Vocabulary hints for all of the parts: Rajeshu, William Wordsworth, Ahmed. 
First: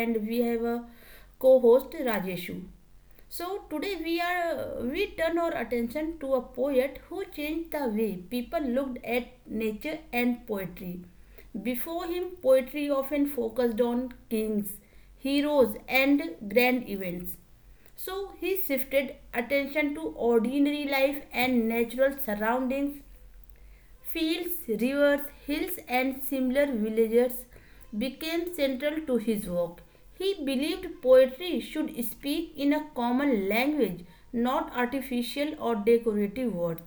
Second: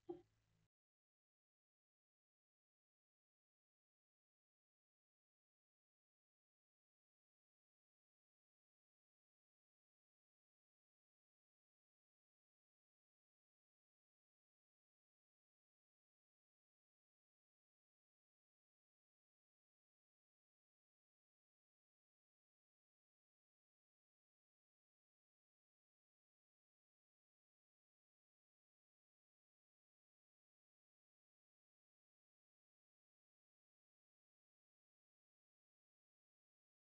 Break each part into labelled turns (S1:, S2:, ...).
S1: and we have a co-host Rajeshu. So today we turn our attention to a poet who changed the way people looked at nature and poetry. Before him, poetry often focused on kings, heroes, and grand events. So he shifted attention to ordinary life and natural surroundings. Fields, rivers, hills, and similar villages became central to his work. He believed poetry should speak in a common language, not artificial or decorative words.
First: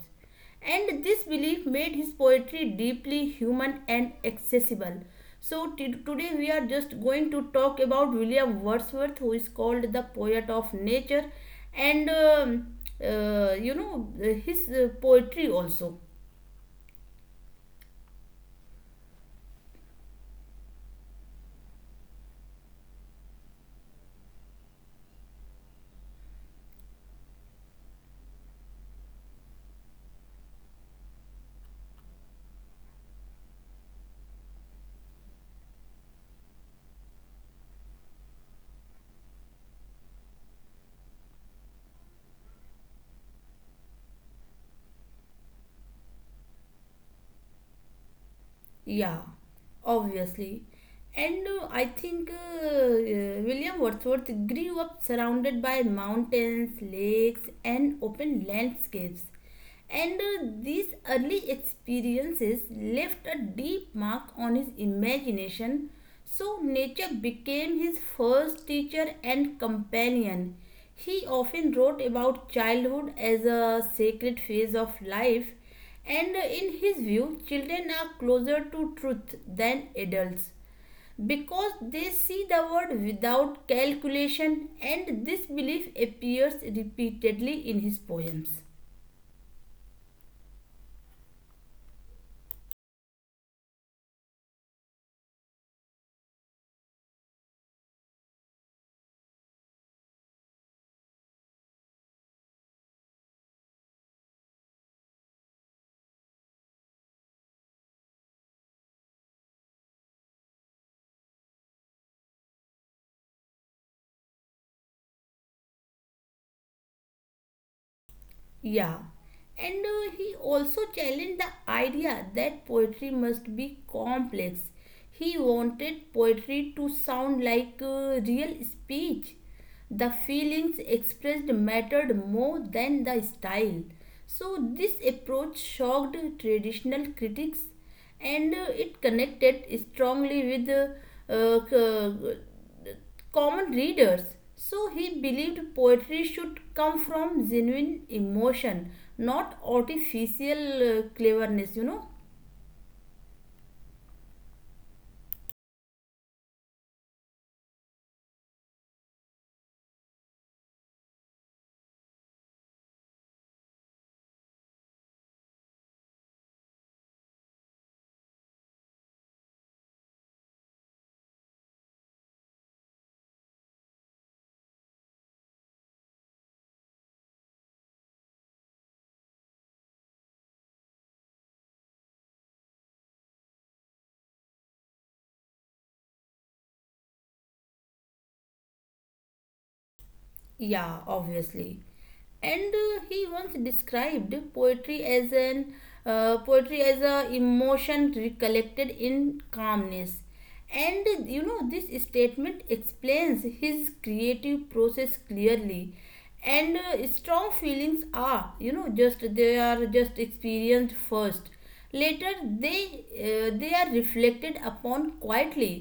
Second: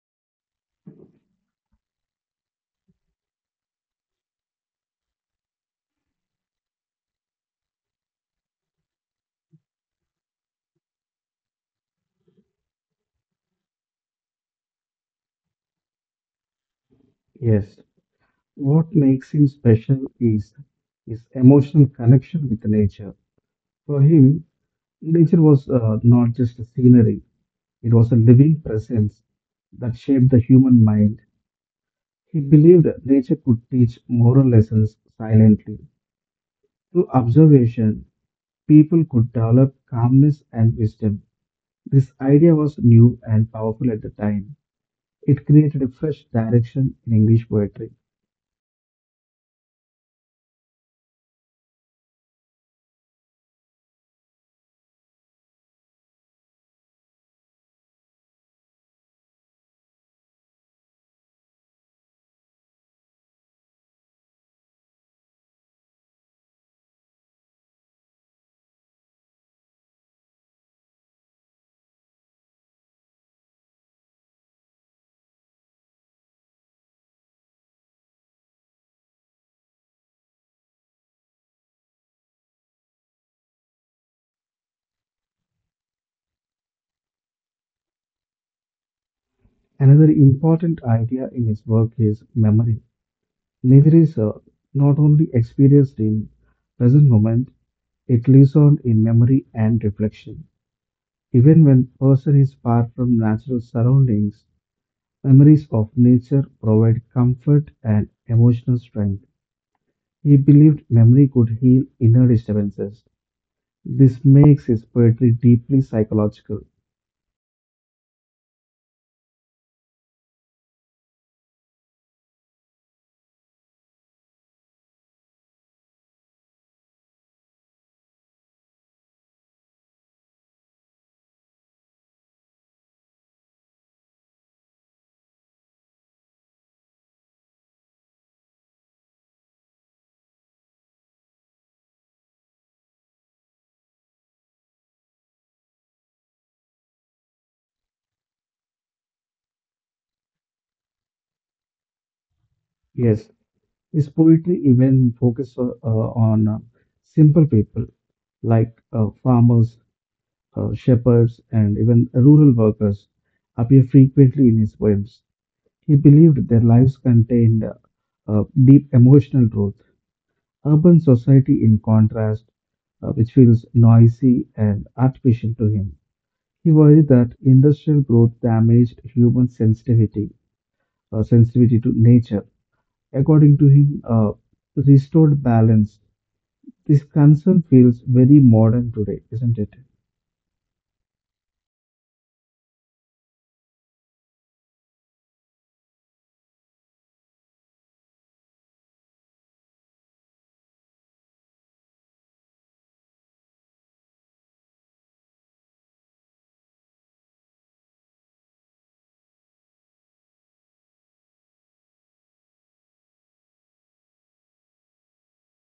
S1: And this belief made his poetry deeply human and accessible. So, today we are just going to talk about William Wordsworth, who is called the poet of nature, and um, uh, you know, his uh, poetry also.
S2: Yes, what makes him special is his emotional connection with nature. For him, nature was not just a scenery, it was a living presence that shaped the human mind. He believed nature could teach moral lessons silently. Through observation, people could develop calmness and wisdom. This idea was new and powerful at the time. It created a fresh direction in English poetry.
S1: Yeah, obviously. And I think William Wordsworth grew up surrounded by mountains, lakes, and open landscapes. And these early experiences left a deep mark on his imagination, so nature became his first teacher and companion. He often wrote about childhood as a sacred phase of life, and in his view, children are closer to truth than adults because they see the word without calculation, and this belief appears repeatedly in his poems.
S2: Another important idea in his work is memory. Nature is not only experienced in present moment, it lives on in memory and reflection. Even when person is far from natural surroundings, memories of nature provide comfort and emotional strength. He believed memory could heal inner disturbances. This makes his poetry deeply psychological.
S1: Yeah, and he also challenged the idea that poetry must be complex. He wanted poetry to sound like real speech. The feelings expressed mattered more than the style. So, this approach shocked traditional critics, and it connected strongly with uh, uh, common readers. So he believed poetry should come from genuine emotion, not artificial cleverness, you know?
S2: Yes, his poetry even focuses on simple people like farmers, shepherds, and even rural workers appear frequently in his poems. He believed their lives contained deep emotional truth. Urban society, in contrast, which feels noisy and artificial to him. He worried that industrial growth damaged human sensitivity, sensitivity to nature. According to him, restored balance. This concern feels very modern today, isn't it?
S1: Yeah, obviously. And he once described poetry as an poetry as a emotion recollected in calmness. And you know, this statement explains his creative process clearly. And strong feelings are, you know, just they are just experienced first, later they they are reflected upon quietly,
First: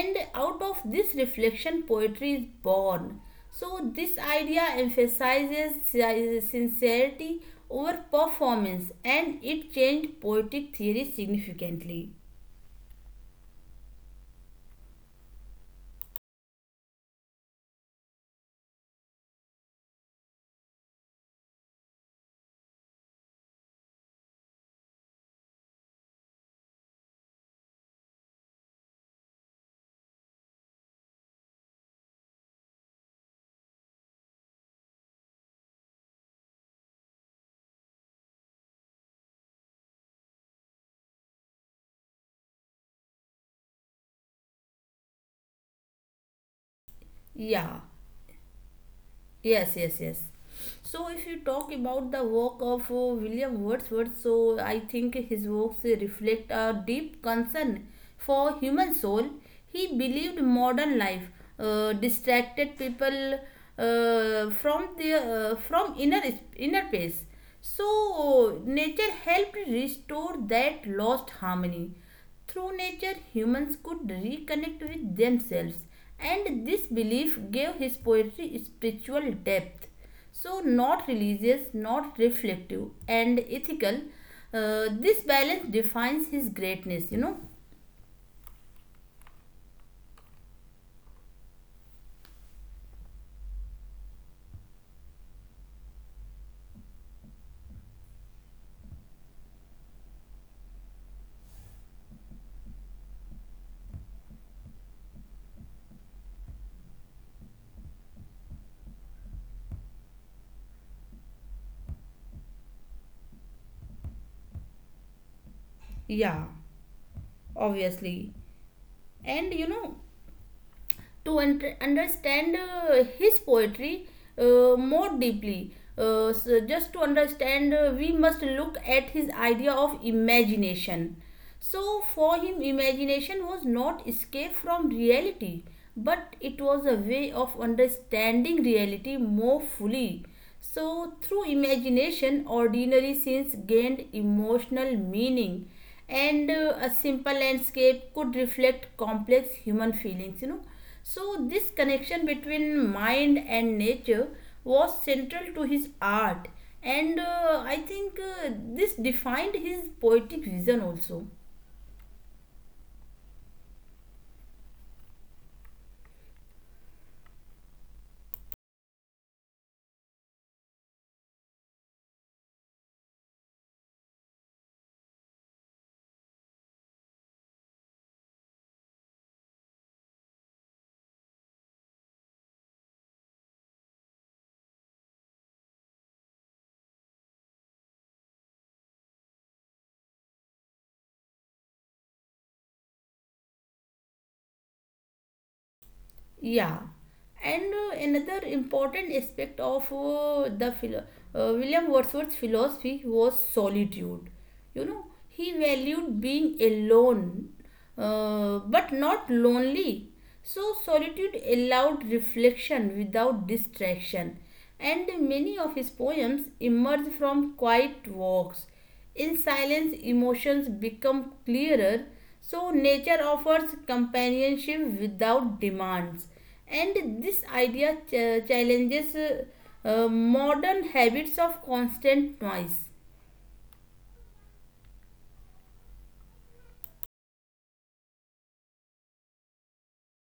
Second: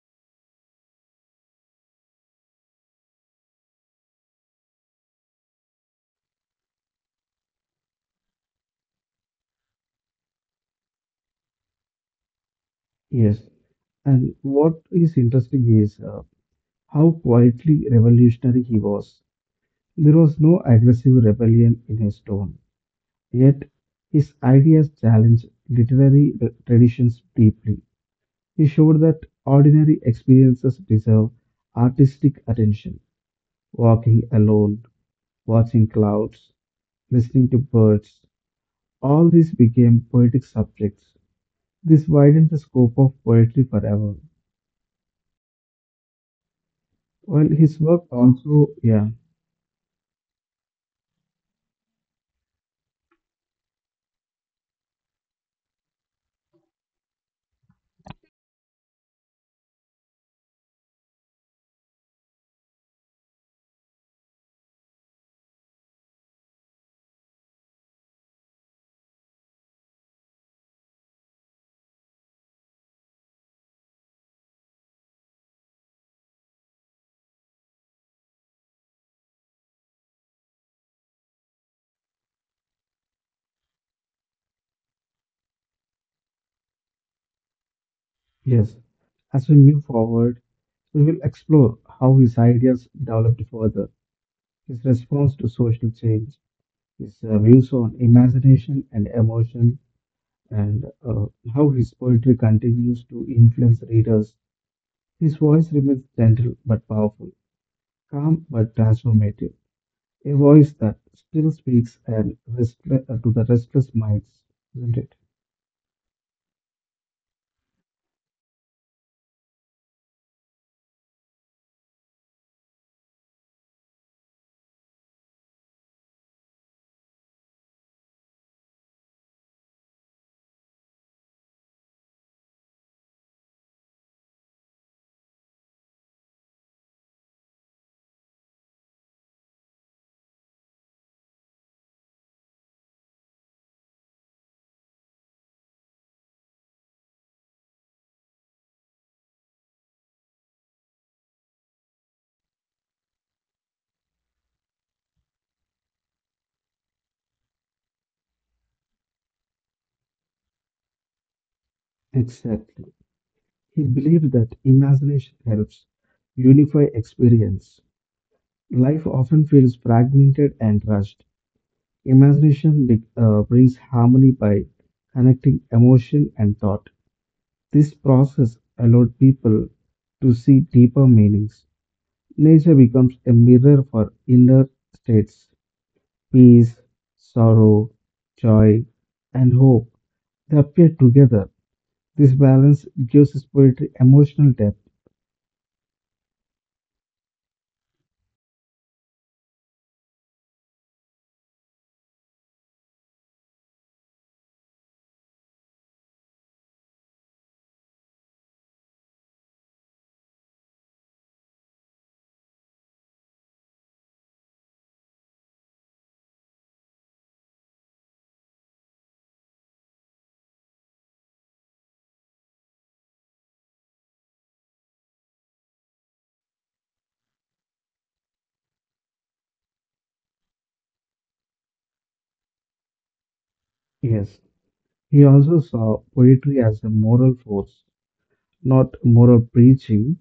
S1: and out of this reflection poetry is born. So this idea emphasizes sincerity over performance, and it changed poetic theory significantly.
S2: Yes. And what is interesting is how quietly revolutionary he was. There was no aggressive rebellion in his tone, yet his ideas challenged literary traditions deeply. He showed that ordinary experiences deserve artistic attention. Walking alone, watching clouds, listening to birds, all these became poetic subjects. This widened the scope of poetry forever. Well,
S1: Yeah.
S2: his work also, yeah,
S1: Yes. So, if you talk about the work of William Wordsworth, so I think his works reflect a deep concern for human soul. He believed modern life distracted people from inner peace. So, nature helped restore that lost harmony. Through nature, humans could reconnect with themselves, and this belief gave his poetry spiritual depth. So, not religious, not reflective, and ethical, this balance defines his greatness, you know.
S2: yes. As we move forward, we will explore how his ideas developed further, his response to social change, his views on imagination and emotion, and how his poetry continues to influence readers. His voice remains gentle but powerful, calm but transformative, a voice that still speaks and to the restless minds, isn't it?
S1: Yeah, obviously. And you know, to understand his poetry more deeply. So just to understand, we must look at his idea of imagination. So, for him, imagination was not escape from reality, but it was a way of understanding reality more fully. So, through imagination, ordinary scenes gained emotional meaning, and a simple landscape could reflect complex human feelings, you know. So, this connection between mind and nature was central to his art, and I think this defined his poetic vision also.
S2: Exactly. He believed that imagination helps unify experience. Life often feels fragmented and rushed. Brings harmony by connecting emotion and thought. This process allowed people to see deeper meanings. Nature becomes a mirror for inner states peace, sorrow, joy, and hope. They appear together. This balance gives his poetry emotional depth.
S1: Yeah, and another important aspect of William Wordsworth's philosophy was solitude. You know, he valued being alone, but not lonely. So, solitude allowed reflection without distraction, and many of his poems emerge from quiet walks. In silence, emotions become clearer, so nature offers companionship without demands. And this idea challenges modern habits of constant noise.
S2: Yes, he also saw poetry as a moral force, not moral preaching,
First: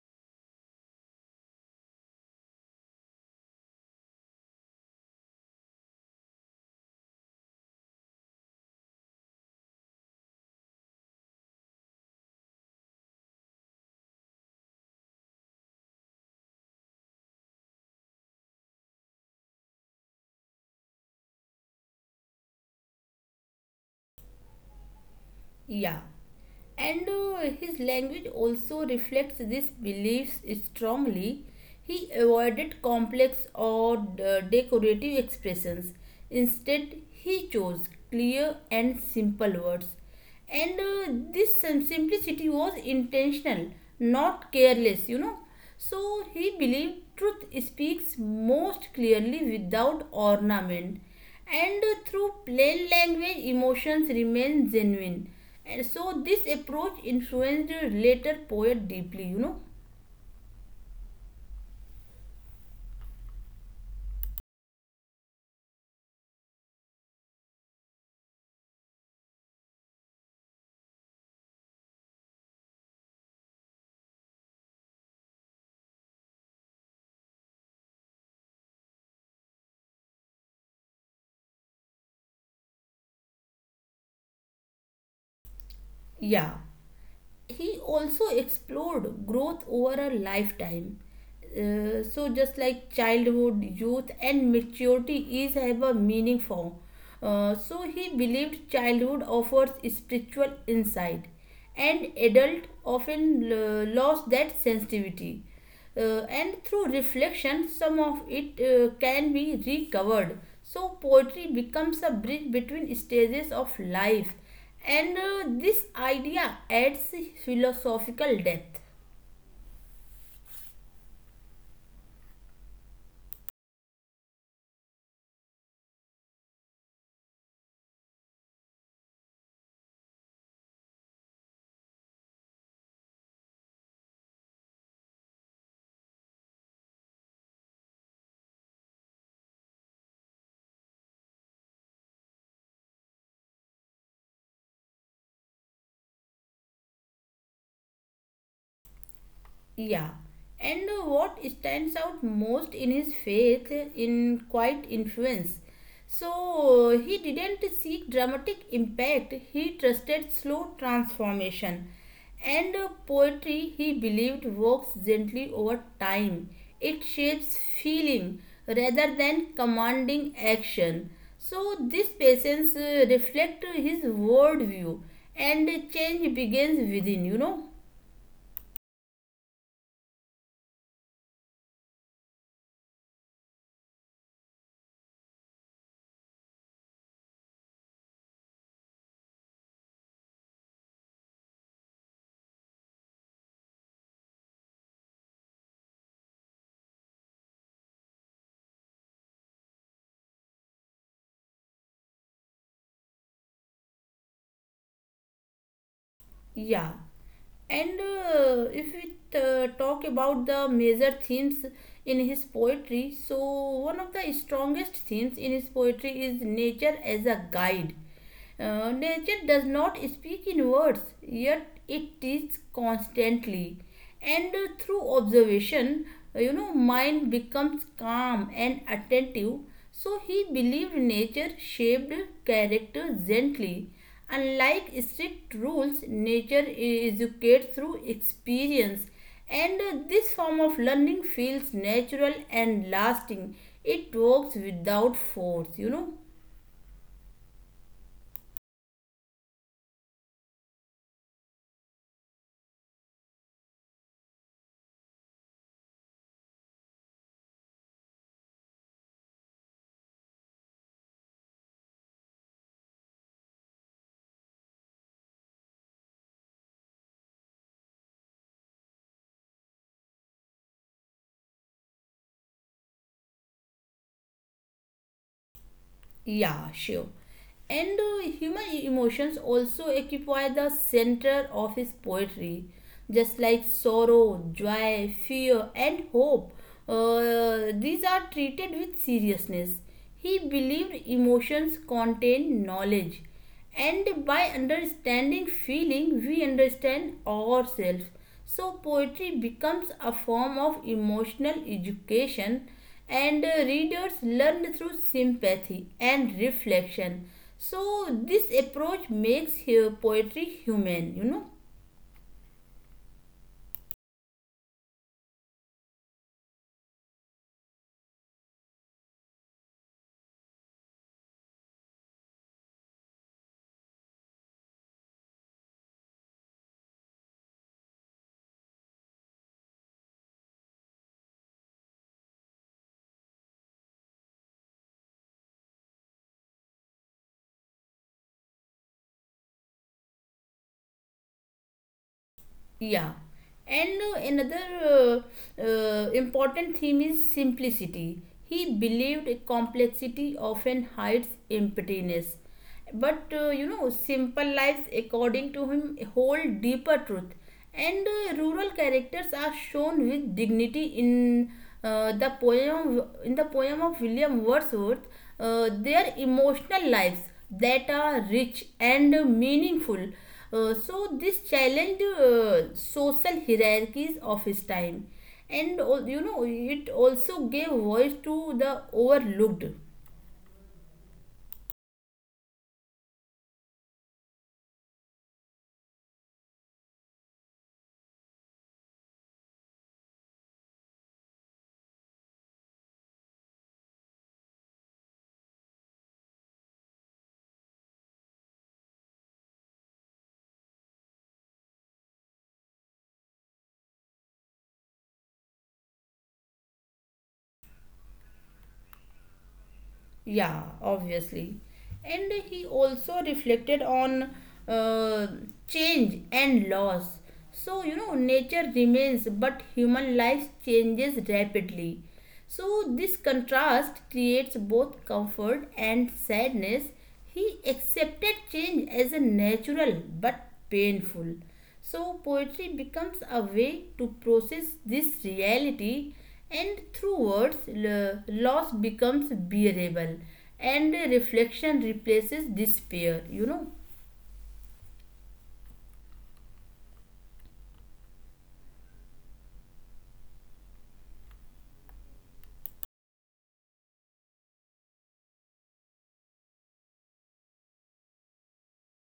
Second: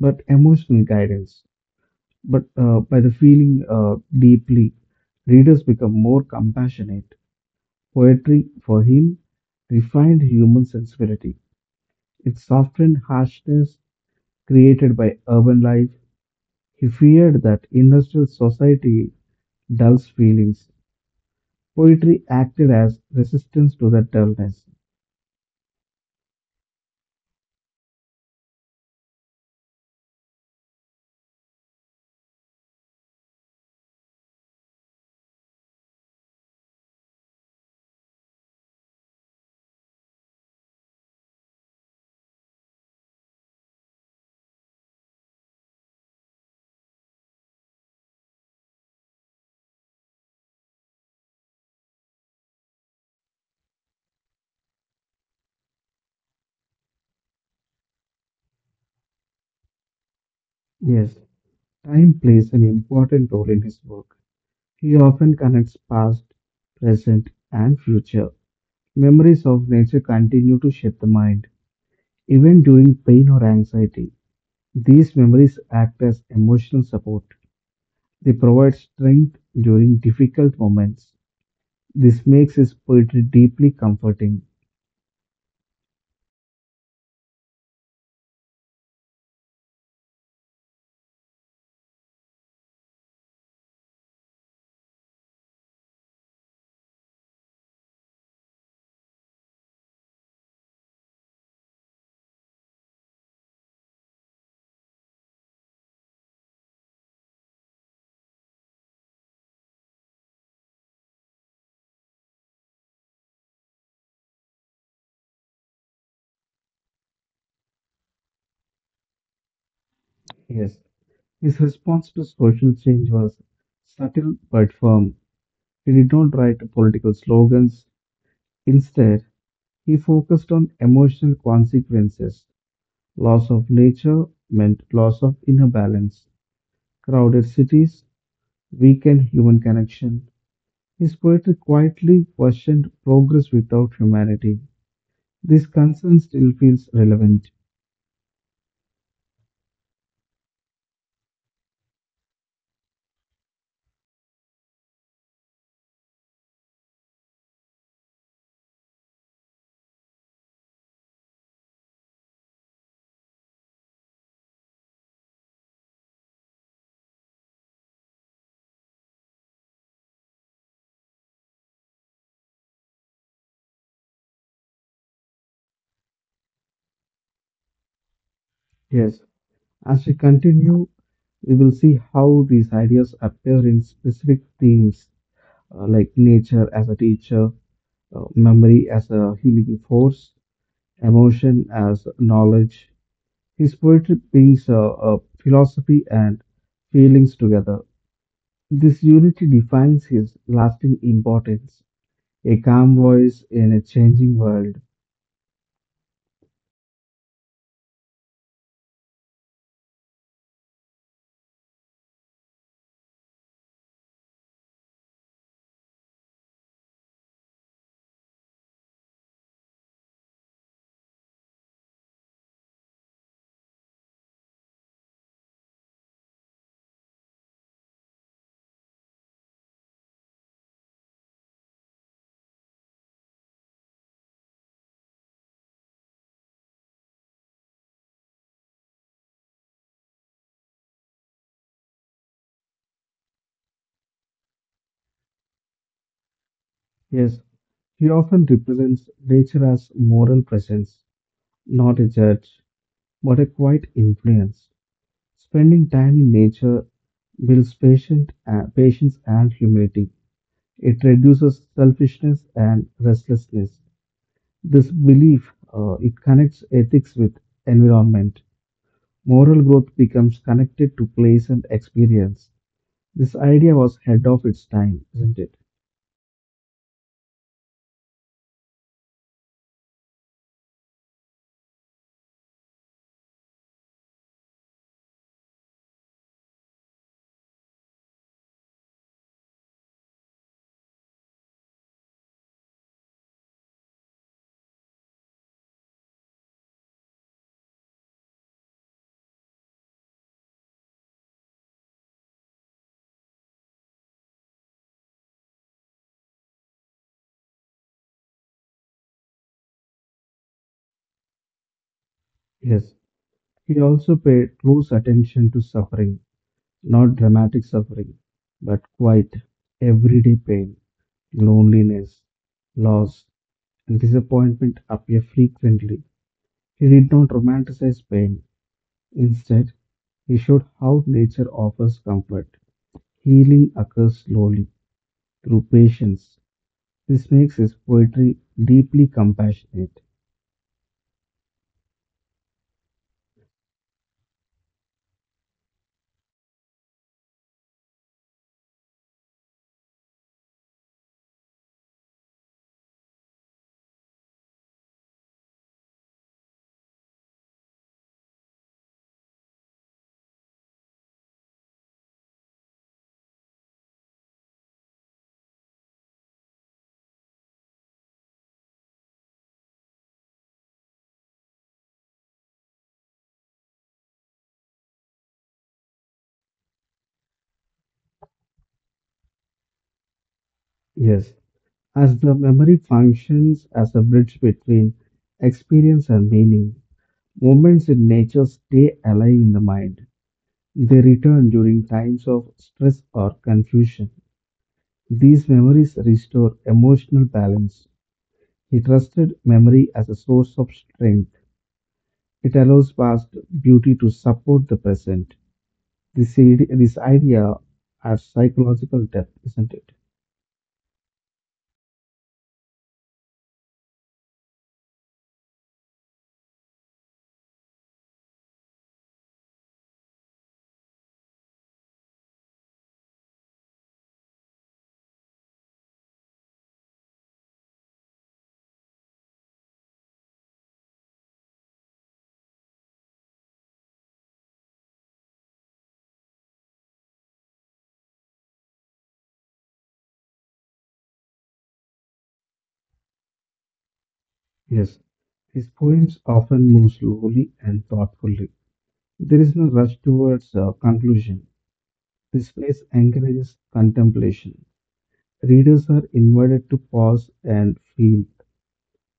S2: but emotional guidance. But by the feeling deeply, readers become more compassionate. Poetry, for him, refined human sensibility. It softened harshness created by urban life. He feared that industrial society dulls feelings. Poetry acted as resistance to that dullness.
S1: Yeah. And his language also reflects these beliefs strongly. He avoided complex or decorative expressions. Instead, he chose clear and simple words. And this simplicity was intentional, not careless, you know. So he believed truth speaks most clearly without ornament, and through plain language, emotions remain genuine. And so this approach influenced later poet deeply, you know.
S2: Yes, time plays an important role in his work. He often connects past, present, and future. Memories of nature continue to shape the mind. Even during pain or anxiety, these memories act as emotional support. They provide strength during difficult moments. This makes his poetry deeply comforting.
S1: Yeah, he also explored growth over a lifetime. So just like childhood, youth, and maturity each have a meaning for. So he believed childhood offers spiritual insight, and adult often lost that sensitivity. And through reflection, some of it can be recovered. So poetry becomes a bridge between stages of life, and this idea adds philosophical depth.
S2: Yes, his response to social change was subtle but firm. He did not write political slogans. Instead, he focused on emotional consequences. Loss of nature meant loss of inner balance. Crowded cities weakened human connection. His poetry quietly questioned progress without humanity. This concern still feels relevant.
S1: Yeah. And what stands out most in his faith in quiet influence. So he didn't seek dramatic impact, he trusted slow transformation. And poetry, he believed, works gently over time. It shapes feeling rather than commanding action. So this patience reflect his worldview, and change begins within, you know.
S2: Yes, as we continue, we will see how these ideas appear in specific themes like nature as a teacher, memory as a healing force, emotion as knowledge. His poetry brings philosophy and feelings together. This unity defines his lasting importance, a calm voice in a changing world.
S1: Yeah, and if we talk about the major themes in his poetry, so one of the strongest themes in his poetry is nature as a guide. Nature does not speak in words, yet it teaches constantly. And through observation, you know, mind becomes calm and attentive, so he believed nature shaped character gently. Unlike strict rules, nature educates through experience, and this form of learning feels natural and lasting. It works without force, you know.
S2: Yes, he often represents nature as moral presence, not a judge, but a quiet influence. Spending time in nature builds patience and humility. It reduces selfishness and restlessness. This belief it connects ethics with environment. Moral growth becomes connected to place and experience. This idea was ahead of its time, isn't it?
S1: Yeah, sure. And human emotions also occupy the center of his poetry, just like sorrow, joy, fear, and hope. These are treated with seriousness. He believed emotions contain knowledge, and by understanding feeling, we understand ourselves. So, poetry becomes a form of emotional education, and readers learn through sympathy and reflection. So, this approach makes poetry human, you know.
S2: Yes. He also paid close attention to suffering, not dramatic suffering, but quiet, everyday pain, loneliness, loss, and disappointment appear frequently. He did not romanticize pain. Instead, he showed how nature offers comfort. Healing occurs slowly through patience. This makes his poetry deeply compassionate.
S1: Yeah, and another important theme is simplicity. He believed complexity often hides emptiness. But you know, simple lives, according to him, hold deeper truth. And rural characters are shown with dignity in the poem of William Wordsworth. Their emotional lives that are rich and meaningful. So this challenged social hierarchies of his time, and you know, it also gave voice to the overlooked.
S2: Yes, as the memory functions as a bridge between experience and meaning, moments in nature stay alive in the mind. They return during times of stress or confusion. These memories restore emotional balance. He trusted memory as a source of strength. It allows past beauty to support the present. This idea has psychological depth, isn't it?
S1: Yeah, obviously. And he also reflected on uh, change and loss. So, you know, nature remains, but human life changes rapidly. So, this contrast creates both comfort and sadness. He accepted change as a natural but painful. So, poetry becomes a way to process this reality, and through words, loss becomes bearable, and reflection replaces despair, you know.
S2: Yes. His poems often move slowly and thoughtfully. There is no rush towards a conclusion. This phase encourages contemplation. Readers are invited to pause and feel.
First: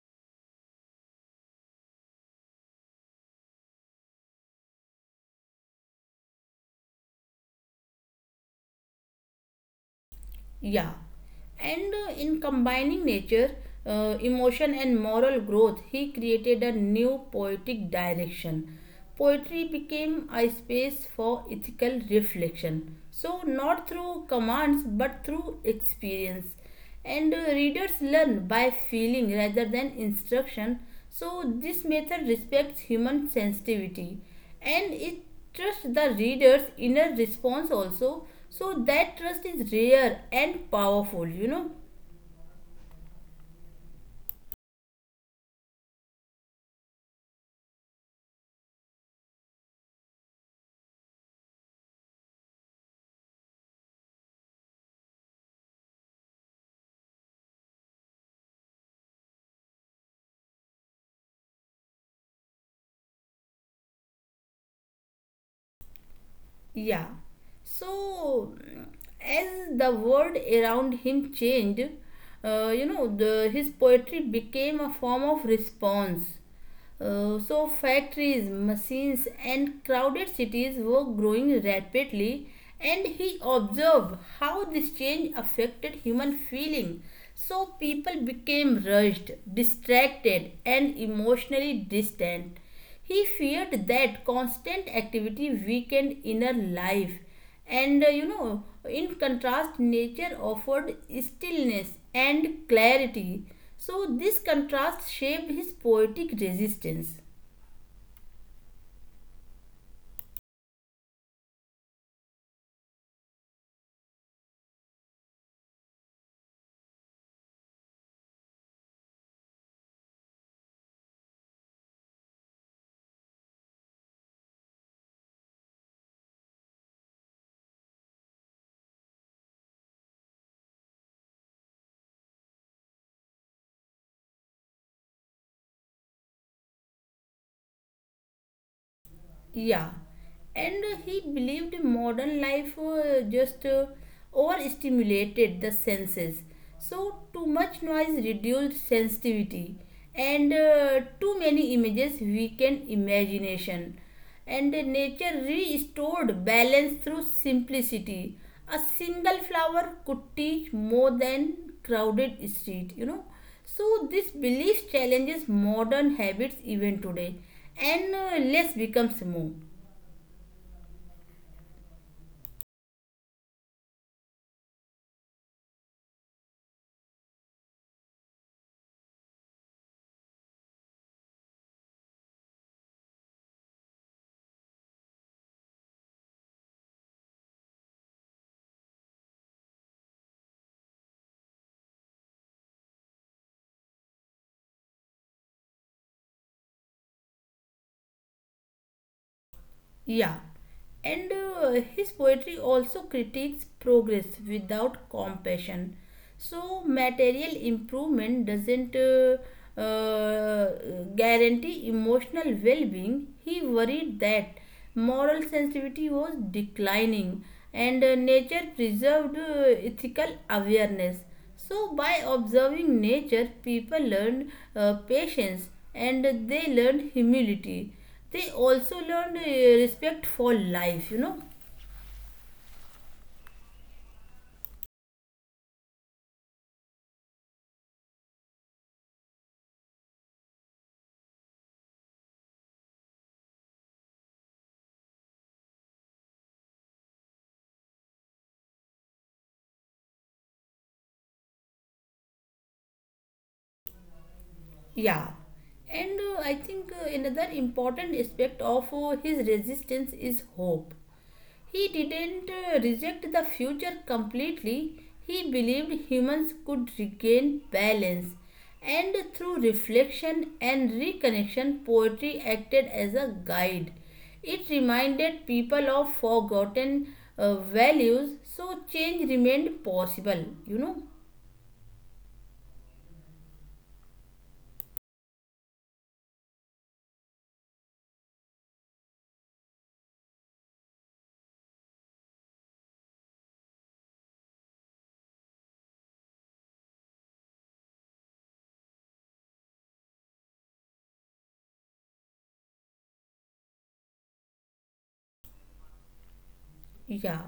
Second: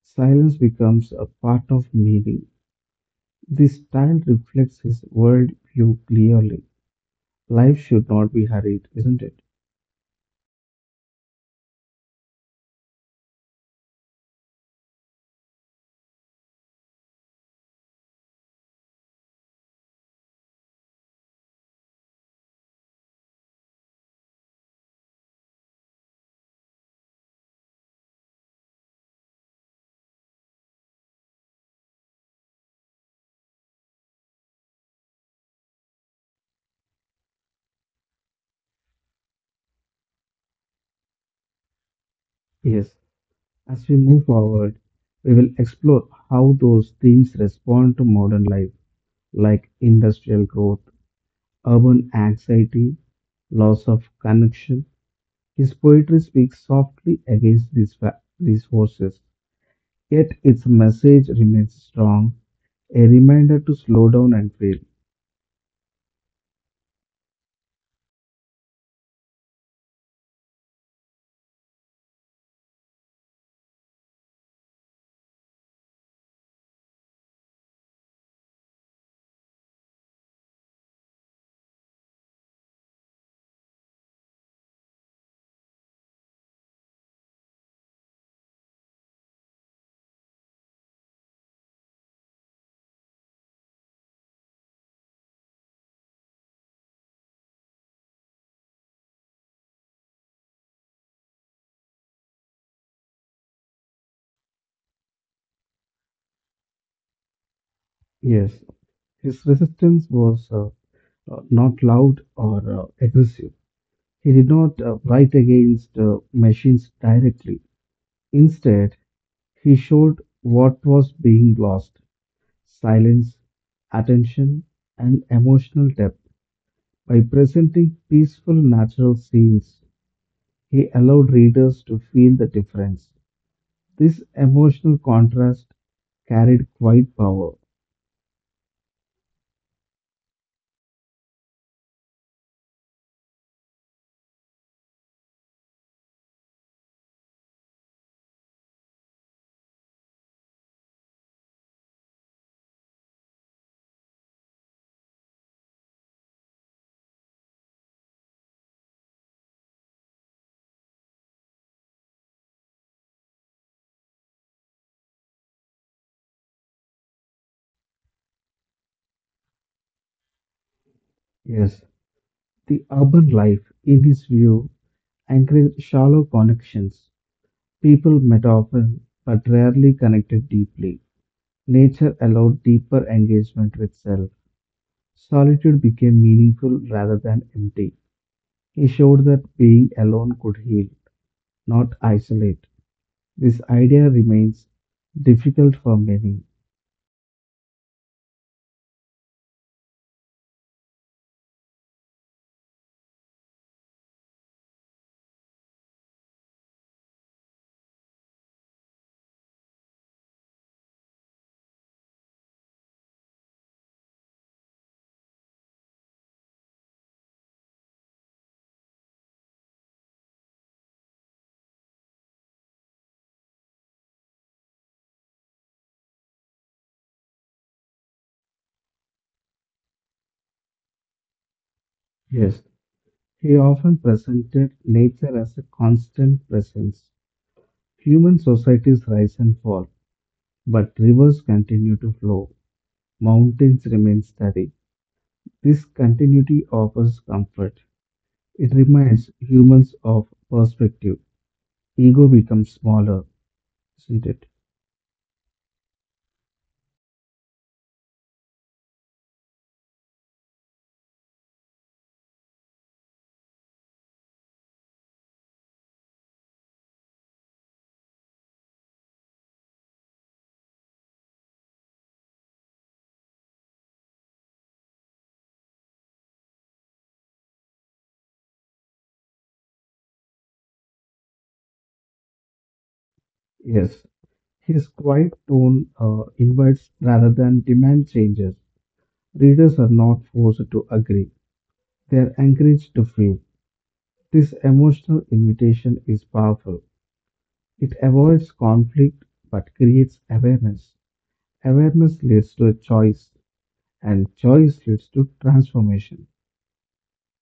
S2: Silence becomes a part of meaning. This style reflects his worldview clearly. Life should not be hurried, isn't it?
S1: Yeah. And in combining nature, emotion, and moral growth, he created a new poetic direction. Poetry became a space for ethical reflection. So, not through commands but through experience, and readers learn by feeling rather than instruction. So this method respects human sensitivity, and it trusts the reader's inner response also. So that trust is rare and powerful, you know.
S2: Yes. As we move forward, we will explore how those themes respond to modern life, like industrial growth, urban anxiety, loss of connection. His poetry speaks softly against these forces, yet its message remains strong, a reminder to slow down and feel.
S1: Yeah. So, as the world around him changed, you know, his poetry became a form of response. So, factories, machines, and crowded cities were growing rapidly, and he observed how this change affected human feeling. So, people became rushed, distracted, and emotionally distant. He feared that constant activity weakened inner life, and you know, in contrast, nature offered stillness and clarity. So, this contrast shaped his poetic resistance.
S2: Yes, his resistance was not loud or aggressive. He did not fight against machines directly. Instead, he showed what was being lost silence, attention, and emotional depth. By presenting peaceful natural scenes, he allowed readers to feel the difference. This emotional contrast carried quite power.
S1: Yeah, and he believed modern life just overstimulated the senses. So, too much noise reduced sensitivity, and too many images weakened imagination. And nature restored balance through simplicity. A single flower could teach more than crowded street, you know. So this belief challenges modern habits even today, and less becomes more.
S2: Yes, the urban life, in his view, encouraged shallow connections. People met often but rarely connected deeply. Nature allowed deeper engagement with self. Solitude became meaningful rather than empty. He showed that being alone could heal, not isolate. This idea remains difficult for many.
S1: Yeah, and his poetry also critiques progress without compassion. So material improvement doesn't guarantee emotional well-being. He worried that moral sensitivity was declining, and nature preserved ethical awareness. So, by observing nature, people learned patience, and they learned humility. They also learned respect for life, you know.
S2: Yes, he often presented nature as a constant presence. Human societies rise and fall. But rivers continue to flow, mountains remain steady. This continuity offers comfort. It reminds humans of perspective. Ego becomes smaller, isn't it?
S1: Yeah, and I think another important aspect of his resistance is hope. He didn't reject the future completely, he believed humans could regain balance. And through reflection and reconnection, poetry acted as a guide. It reminded people of forgotten values, so change remained possible, you know.
S2: Yes. His quiet tone invites rather than demand changes. Readers are not forced to agree, they are encouraged to feel. This emotional invitation is powerful. It avoids conflict but creates awareness. Awareness leads to a choice, and choice leads to transformation.
S1: Yeah,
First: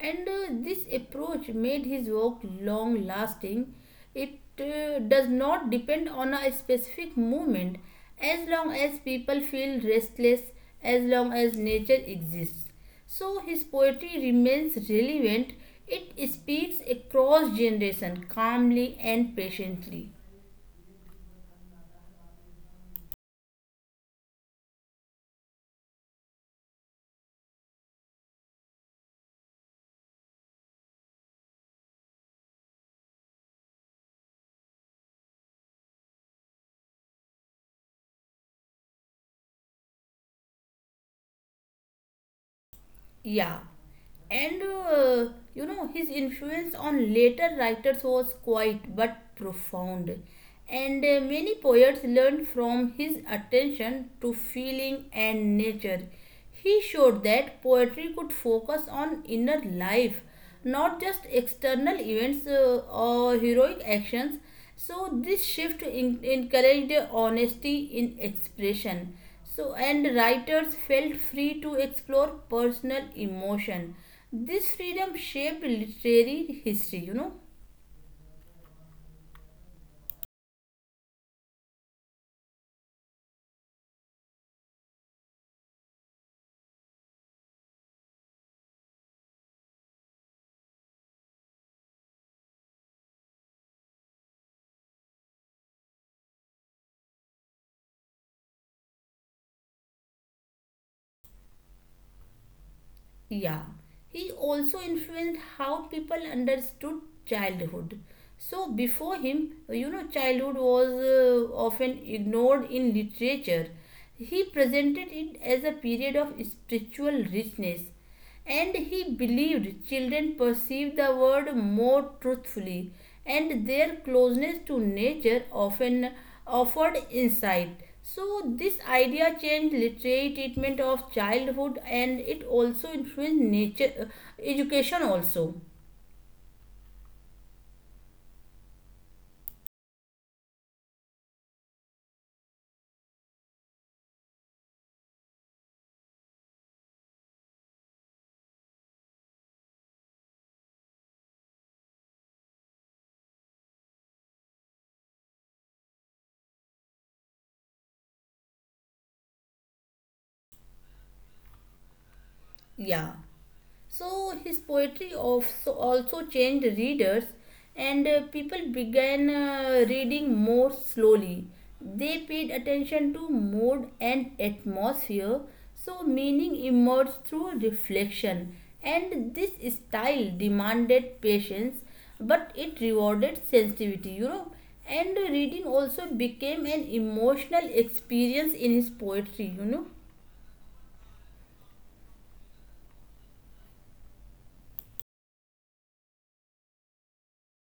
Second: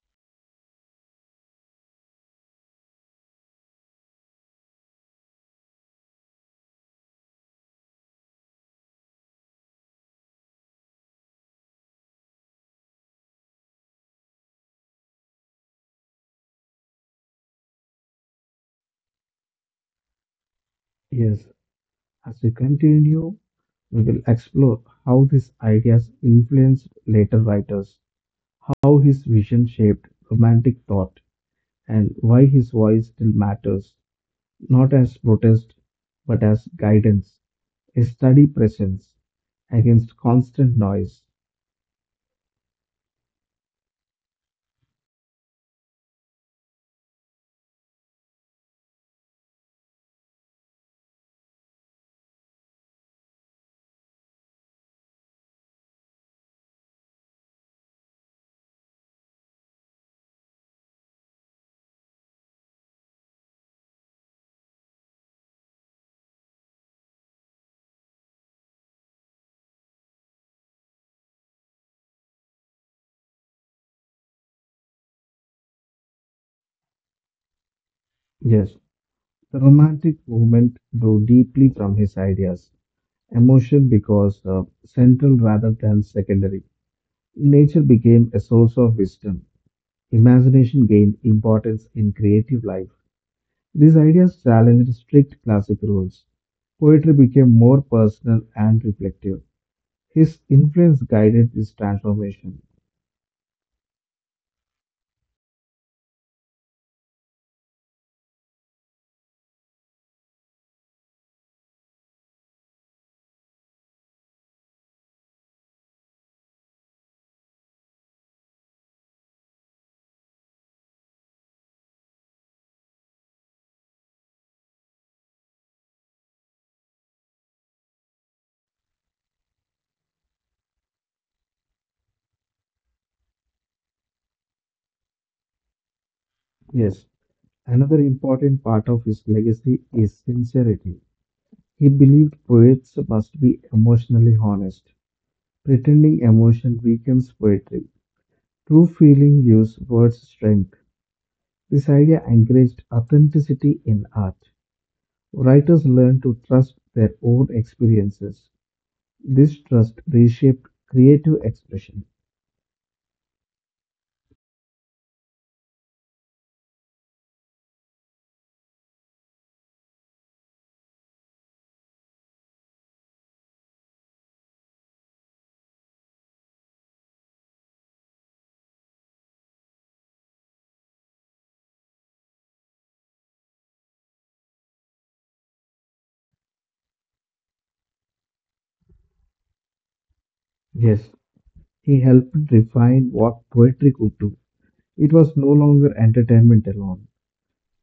S1: and this approach made his work long lasting. It does not depend on a specific movement. As long as people feel restless, as long as nature exists. So his poetry remains relevant. It speaks across generation calmly and patiently.
S2: Yes, as we continue, we will explore how these ideas influenced later writers, how his vision shaped romantic thought, and why his voice still matters, not as protest but as guidance, a steady presence against constant noise.
S1: Yeah, and you know, his influence on later writers was quite but profound. And many poets learned from his attention to feeling and nature. He showed that poetry could focus on inner life, not just external events or heroic actions. So this shift encouraged honesty in expression. So and writers felt free to explore personal emotion. This freedom shaped literary history, you know.
S2: Yes, the romantic movement drew deeply from his ideas, emotion because central rather than secondary. Nature became a source of wisdom. Imagination gained importance in creative life. These ideas challenged strict classic rules. Poetry became more personal and reflective. His influence guided this transformation.
S1: Yeah, he also influenced how people understood childhood. So before him, you know, childhood was often ignored in literature. He presented it as a period of spiritual richness, and he believed children perceive the world more truthfully, and their closeness to nature often offered insight. So, this idea changed literary treatment of childhood, and it also influenced nature education also.
S2: Yes, another important part of his legacy is sincerity. He believed poets must be emotionally honest. Pretending emotion weakens poetry. True feeling gives words strength. This idea encouraged authenticity in art. Writers learned to trust their own experiences. This trust reshaped creative expression.
S1: Yeah. So his poetry also changed readers, and people began reading more slowly. They paid attention to mood and atmosphere, so meaning emerged through reflection. And this style demanded patience, but it rewarded sensitivity. And reading also became an emotional experience in his poetry.
S2: Yes, he helped refine what poetry could do. It was no longer entertainment alone,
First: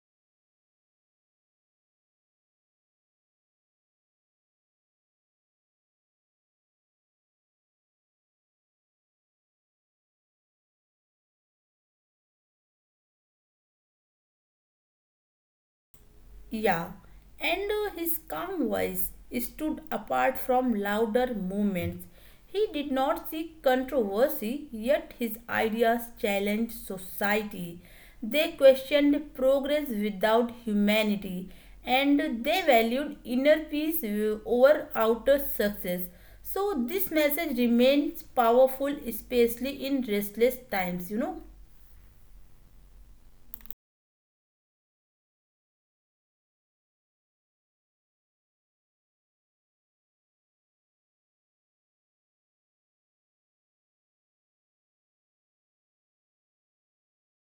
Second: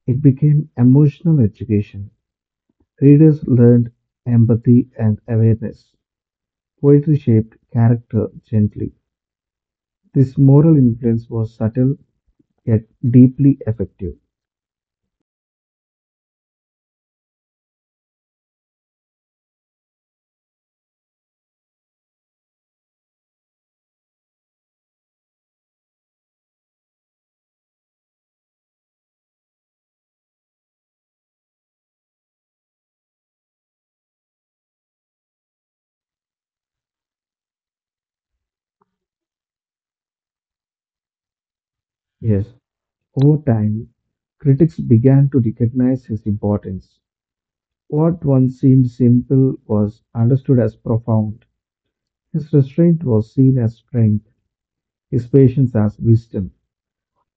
S2: it became emotional education. Readers learned empathy and awareness. Poetry shaped character gently. This moral influence was subtle yet deeply effective.
S1: Yeah, and his calm voice stood apart from louder movements. He did not seek controversy, yet his ideas challenged society. They questioned progress without humanity, and they valued inner peace over outer success. So, this message remains powerful, especially in restless times.
S2: Yes, over time, critics began to recognize his importance. What once seemed simple was understood as profound. His restraint was seen as strength, his patience as wisdom.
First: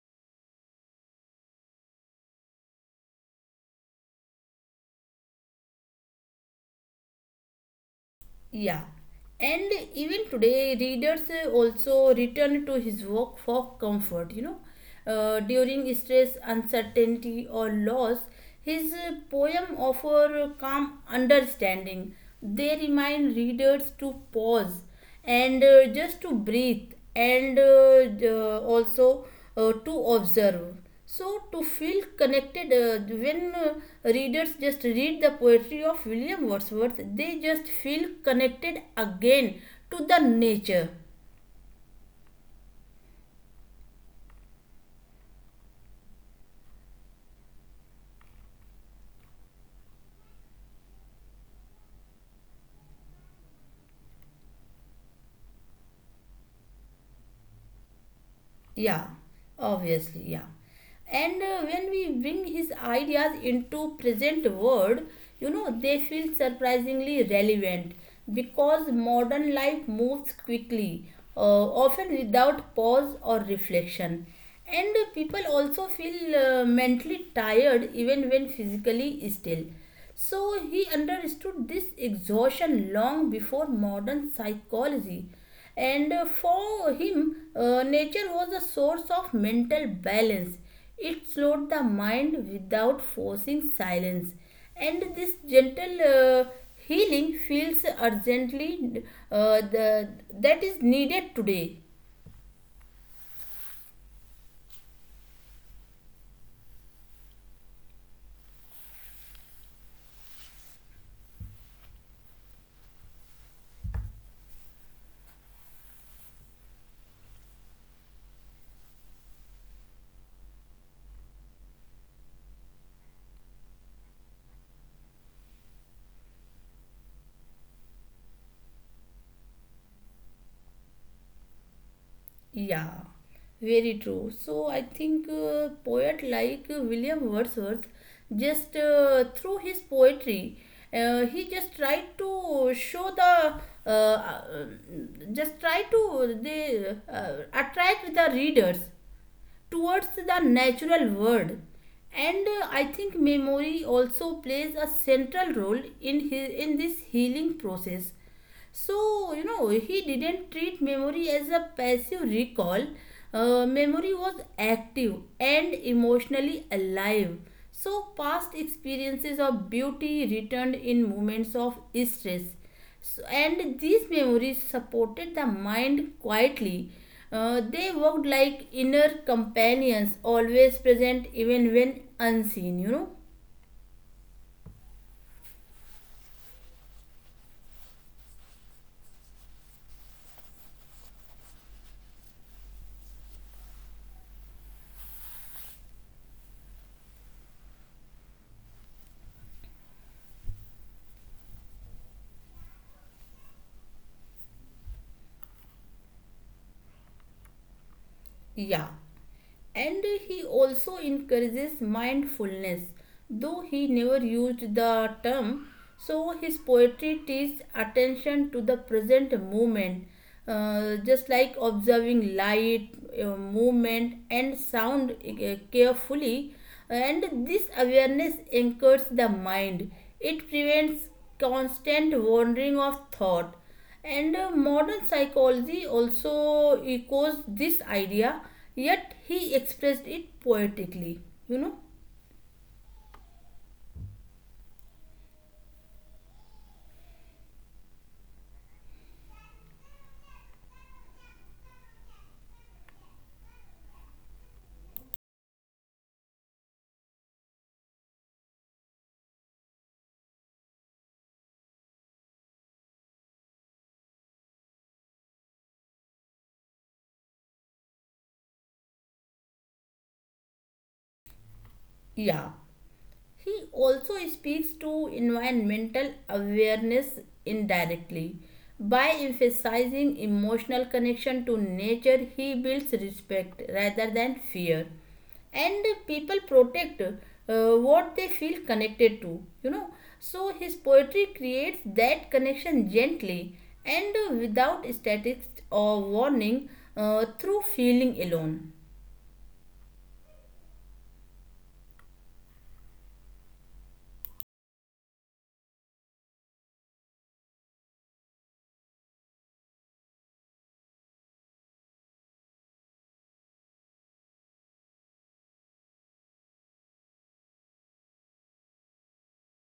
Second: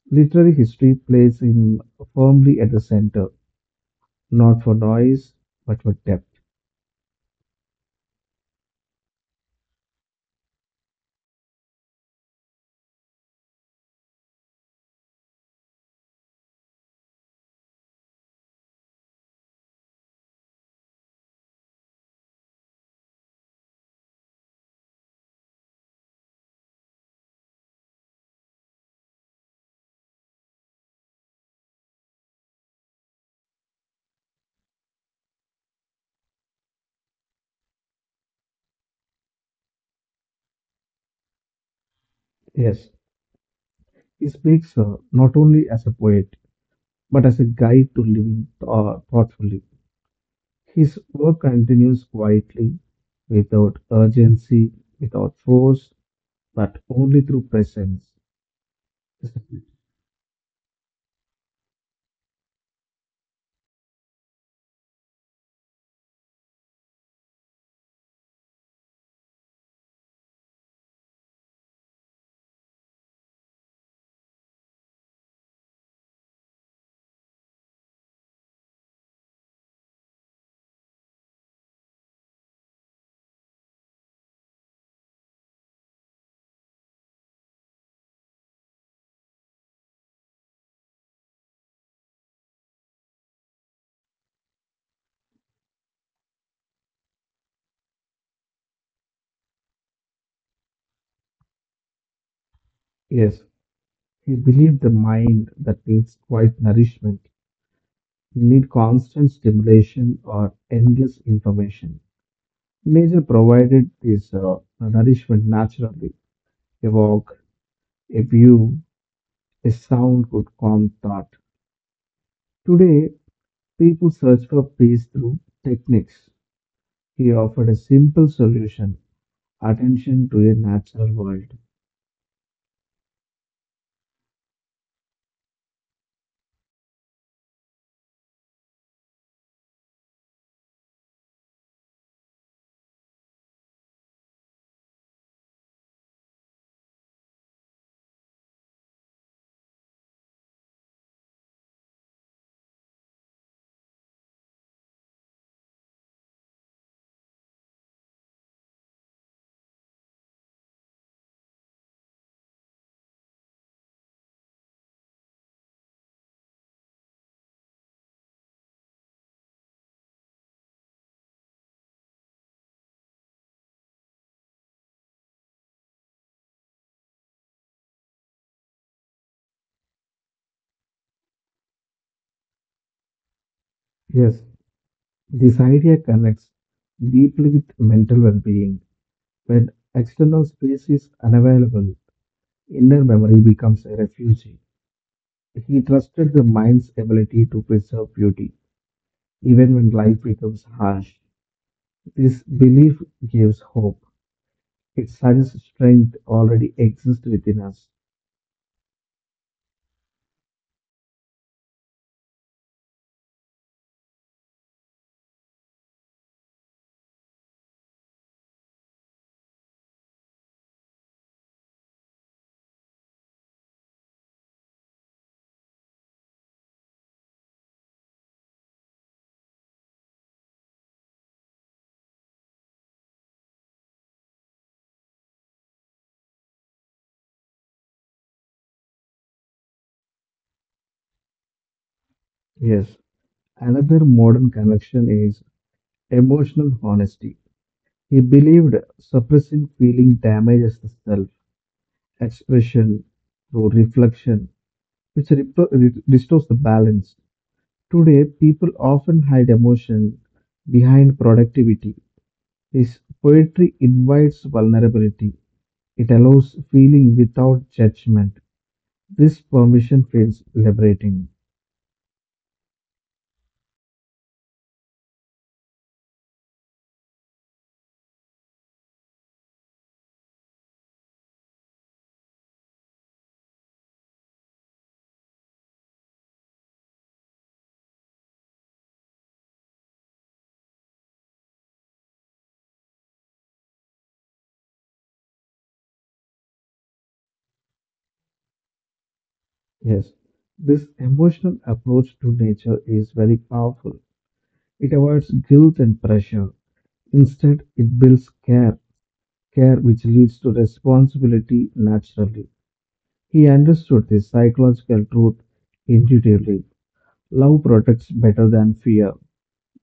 S2: Literary history places him firmly at the center, not for noise, but for depth.
S1: Yeah, and even today, readers also return to his work for comfort. During stress, uncertainty, or loss, his poem offer calm understanding. They remind readers to pause and just to breathe, and also to observe, so to feel connected when readers just read the poetry of william wordsworth, they just feel connected again to the nature.
S2: Yes, he speaks not only as a poet, but as a guide to living thoughtfully. His work continues quietly, without urgency, without force, but only through presence.
S1: Yeah, obviously, yeah. And when we bring his ideas into present world, they feel surprisingly relevant because modern life moves quickly, often without pause or reflection. And people also feel mentally tired even when physically still. So he understood this exhaustion long before modern psychology, and for him, nature was a source of mental balance. It slowed the mind without forcing silence, and this gentle healing feels urgently uh, the, that is needed today.
S2: Yes, he believed the mind that needs quiet nourishment will need constant stimulation or endless information. Nature provided this nourishment naturally. A walk, a view, a sound could calm thought. Today, people search for peace through techniques. He offered a simple solution attention to a natural world.
S1: Yeah, very true. So I think poet like William Wordsworth, just through his poetry, he just tried to show the uh, uh, just try to they attract the readers towards the natural world. And I think memory also plays a central role in this healing process. So he didn't treat memory as a passive recall. Memory was active and emotionally alive, so past experiences of beauty returned in moments of stress, and these memories supported the mind quietly. They worked like inner companions, always present even when unseen.
S2: Yes, this idea connects deeply with mental well being. When external space is unavailable, inner memory becomes a refuge. He trusted the mind's ability to preserve beauty, even when life becomes harsh. This belief gives hope. It suggests strength already exists within us.
S1: Yeah. And he also encourages mindfulness, though he never used the term. So his poetry teaches attention to the present moment, just like observing light, movement and sound, carefully. And this awareness anchors the mind. It prevents constant wandering of thought. And modern psychology also echoes this idea, yet he expressed it poetically. You know?
S2: Yes, another modern connection is emotional honesty. He believed suppressing feeling damages the self expression through reflection, which restores the balance. Today, people often hide emotion behind productivity. His poetry invites vulnerability. It allows feeling without judgment. This permission feels liberating.
S1: Yeah. He also speaks to environmental awareness indirectly. By emphasizing emotional connection to nature, he builds respect rather than fear. And people protect what they feel connected to. So his poetry creates that connection gently, and without statistics or warning, through feeling alone.
S2: Yes, this emotional approach to nature is very powerful. It avoids guilt and pressure. Instead, it builds care, care which leads to responsibility naturally. He understood this psychological truth intuitively. Love protects better than fear.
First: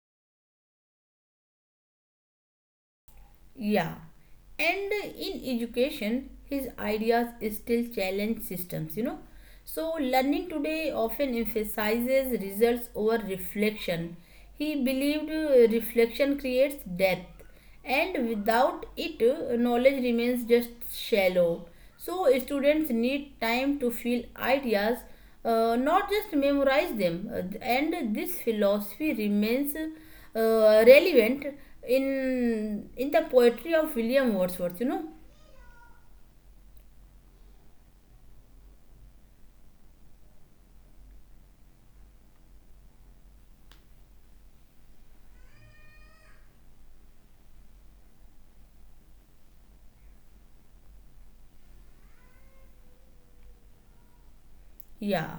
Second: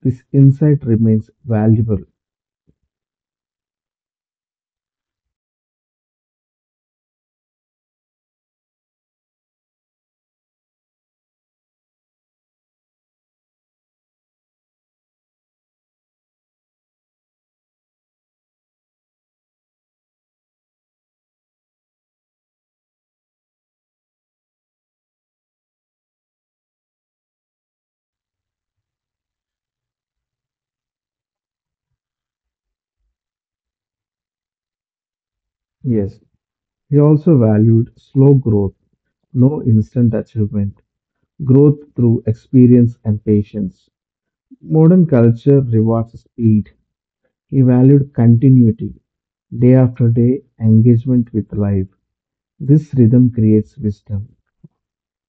S2: This insight remains valuable.
S1: Yeah, and in education, his ideas still challenge systems. So, learning today often emphasizes results over reflection. He believed reflection creates depth, and without it, knowledge remains just shallow. So, students need time to feel ideas, not just memorize them. And this philosophy remains relevant in the poetry of William Wordsworth.
S2: Yes. He also valued slow growth, no instant achievement, growth through experience and patience. Modern culture rewards speed. He valued continuity, day after day engagement with life. This rhythm creates wisdom.
S1: Yeah.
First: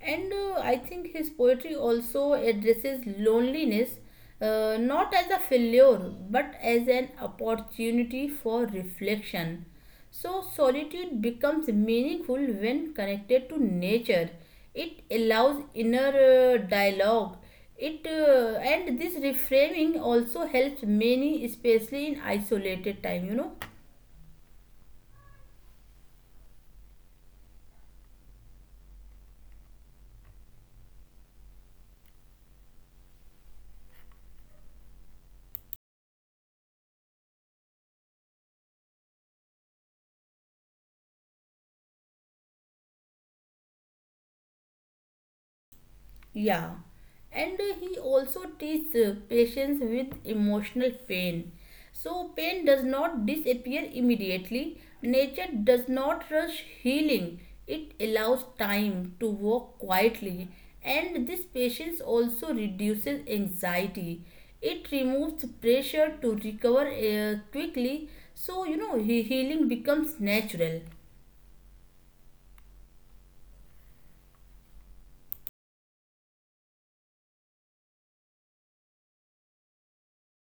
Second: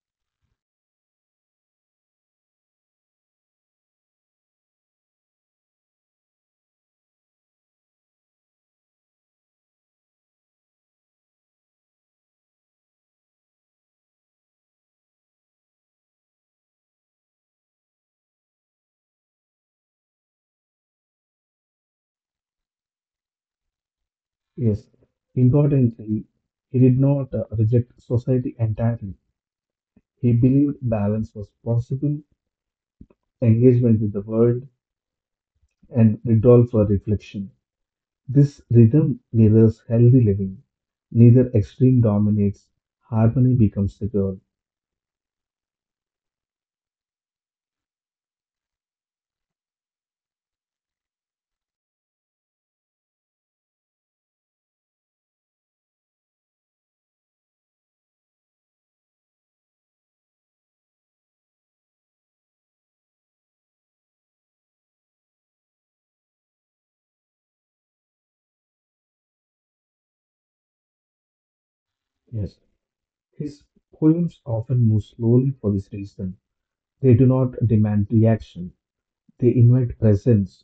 S1: And I think his poetry also addresses loneliness, not as a failure but as an opportunity for reflection. So, solitude becomes meaningful when connected to nature. It allows inner dialogue. It and this reframing also helps many, especially in isolated time.
S2: Yes, importantly, he did not reject society entirely. He believed balance was possible, engagement with the world, and withdrawal for reflection. This rhythm mirrors healthy living. Neither extreme dominates, harmony becomes the goal.
S1: Yeah, and he also teaches patience with emotional pain. So, pain does not disappear immediately. Nature does not rush healing, it allows time to work quietly. And this patience also reduces anxiety. It removes pressure to recover quickly, so healing becomes natural.
S2: Yes. His poems often move slowly for this reason. They do not demand reaction, they invite presence.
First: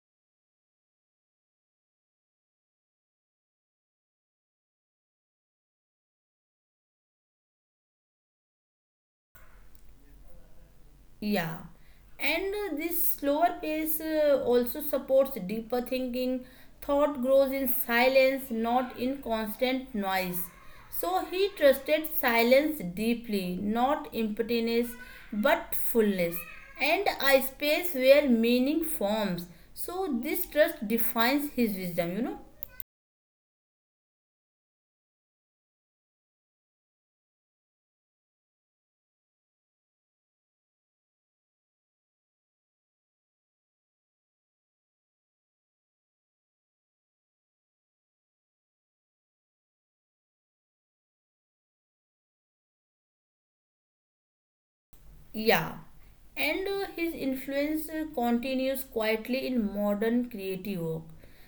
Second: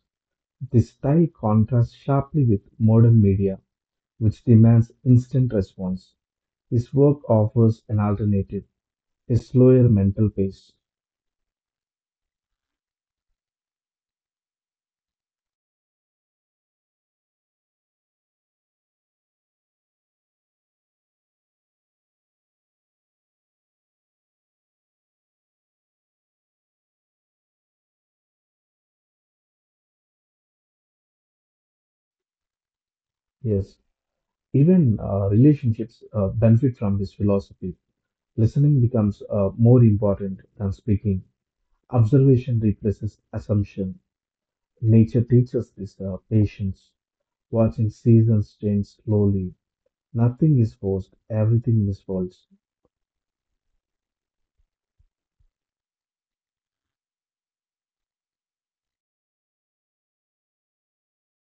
S2: This style contrasts sharply with modern media, which demands instant response. His work offers an alternative, a slower mental pace.
S1: Yeah, and this slower pace also supports deeper thinking. Thought grows in silence, not in constant noise. So he trusted silence deeply, not emptiness but fullness, and a space where meaning forms. So this trust defines his wisdom.
S2: Yes. Even relationships benefit from his philosophy. Listening becomes more important than speaking. Observation replaces assumption. Nature teaches this patience. Watching seasons change slowly. Nothing is forced, everything is false.
S1: Yeah, and his influence continues quietly in modern creative work.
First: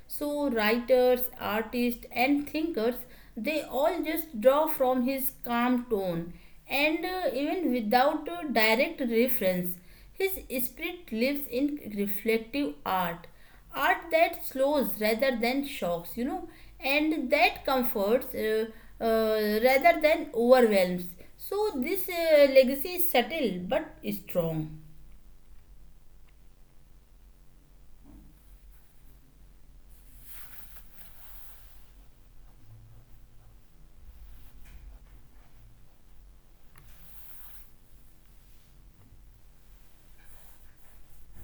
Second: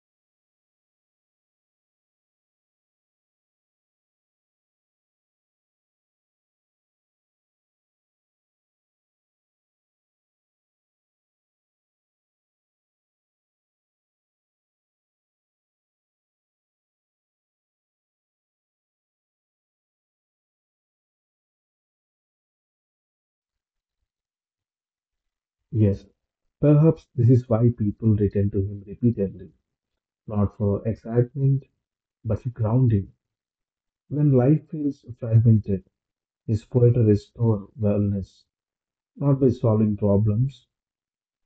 S1: So, writers, artists, and thinkers, they all just draw from his calm tone, and even without direct reference, his spirit lives in reflective art, art that slows rather than shocks, and that comforts, uh, rather than overwhelms. So this legacy is subtle but strong.
S2: Yes, perhaps this is why people return to him repeatedly, not for excitement, but for grounding. When life feels fragmented, his poetry restores wellness, not by solving problems,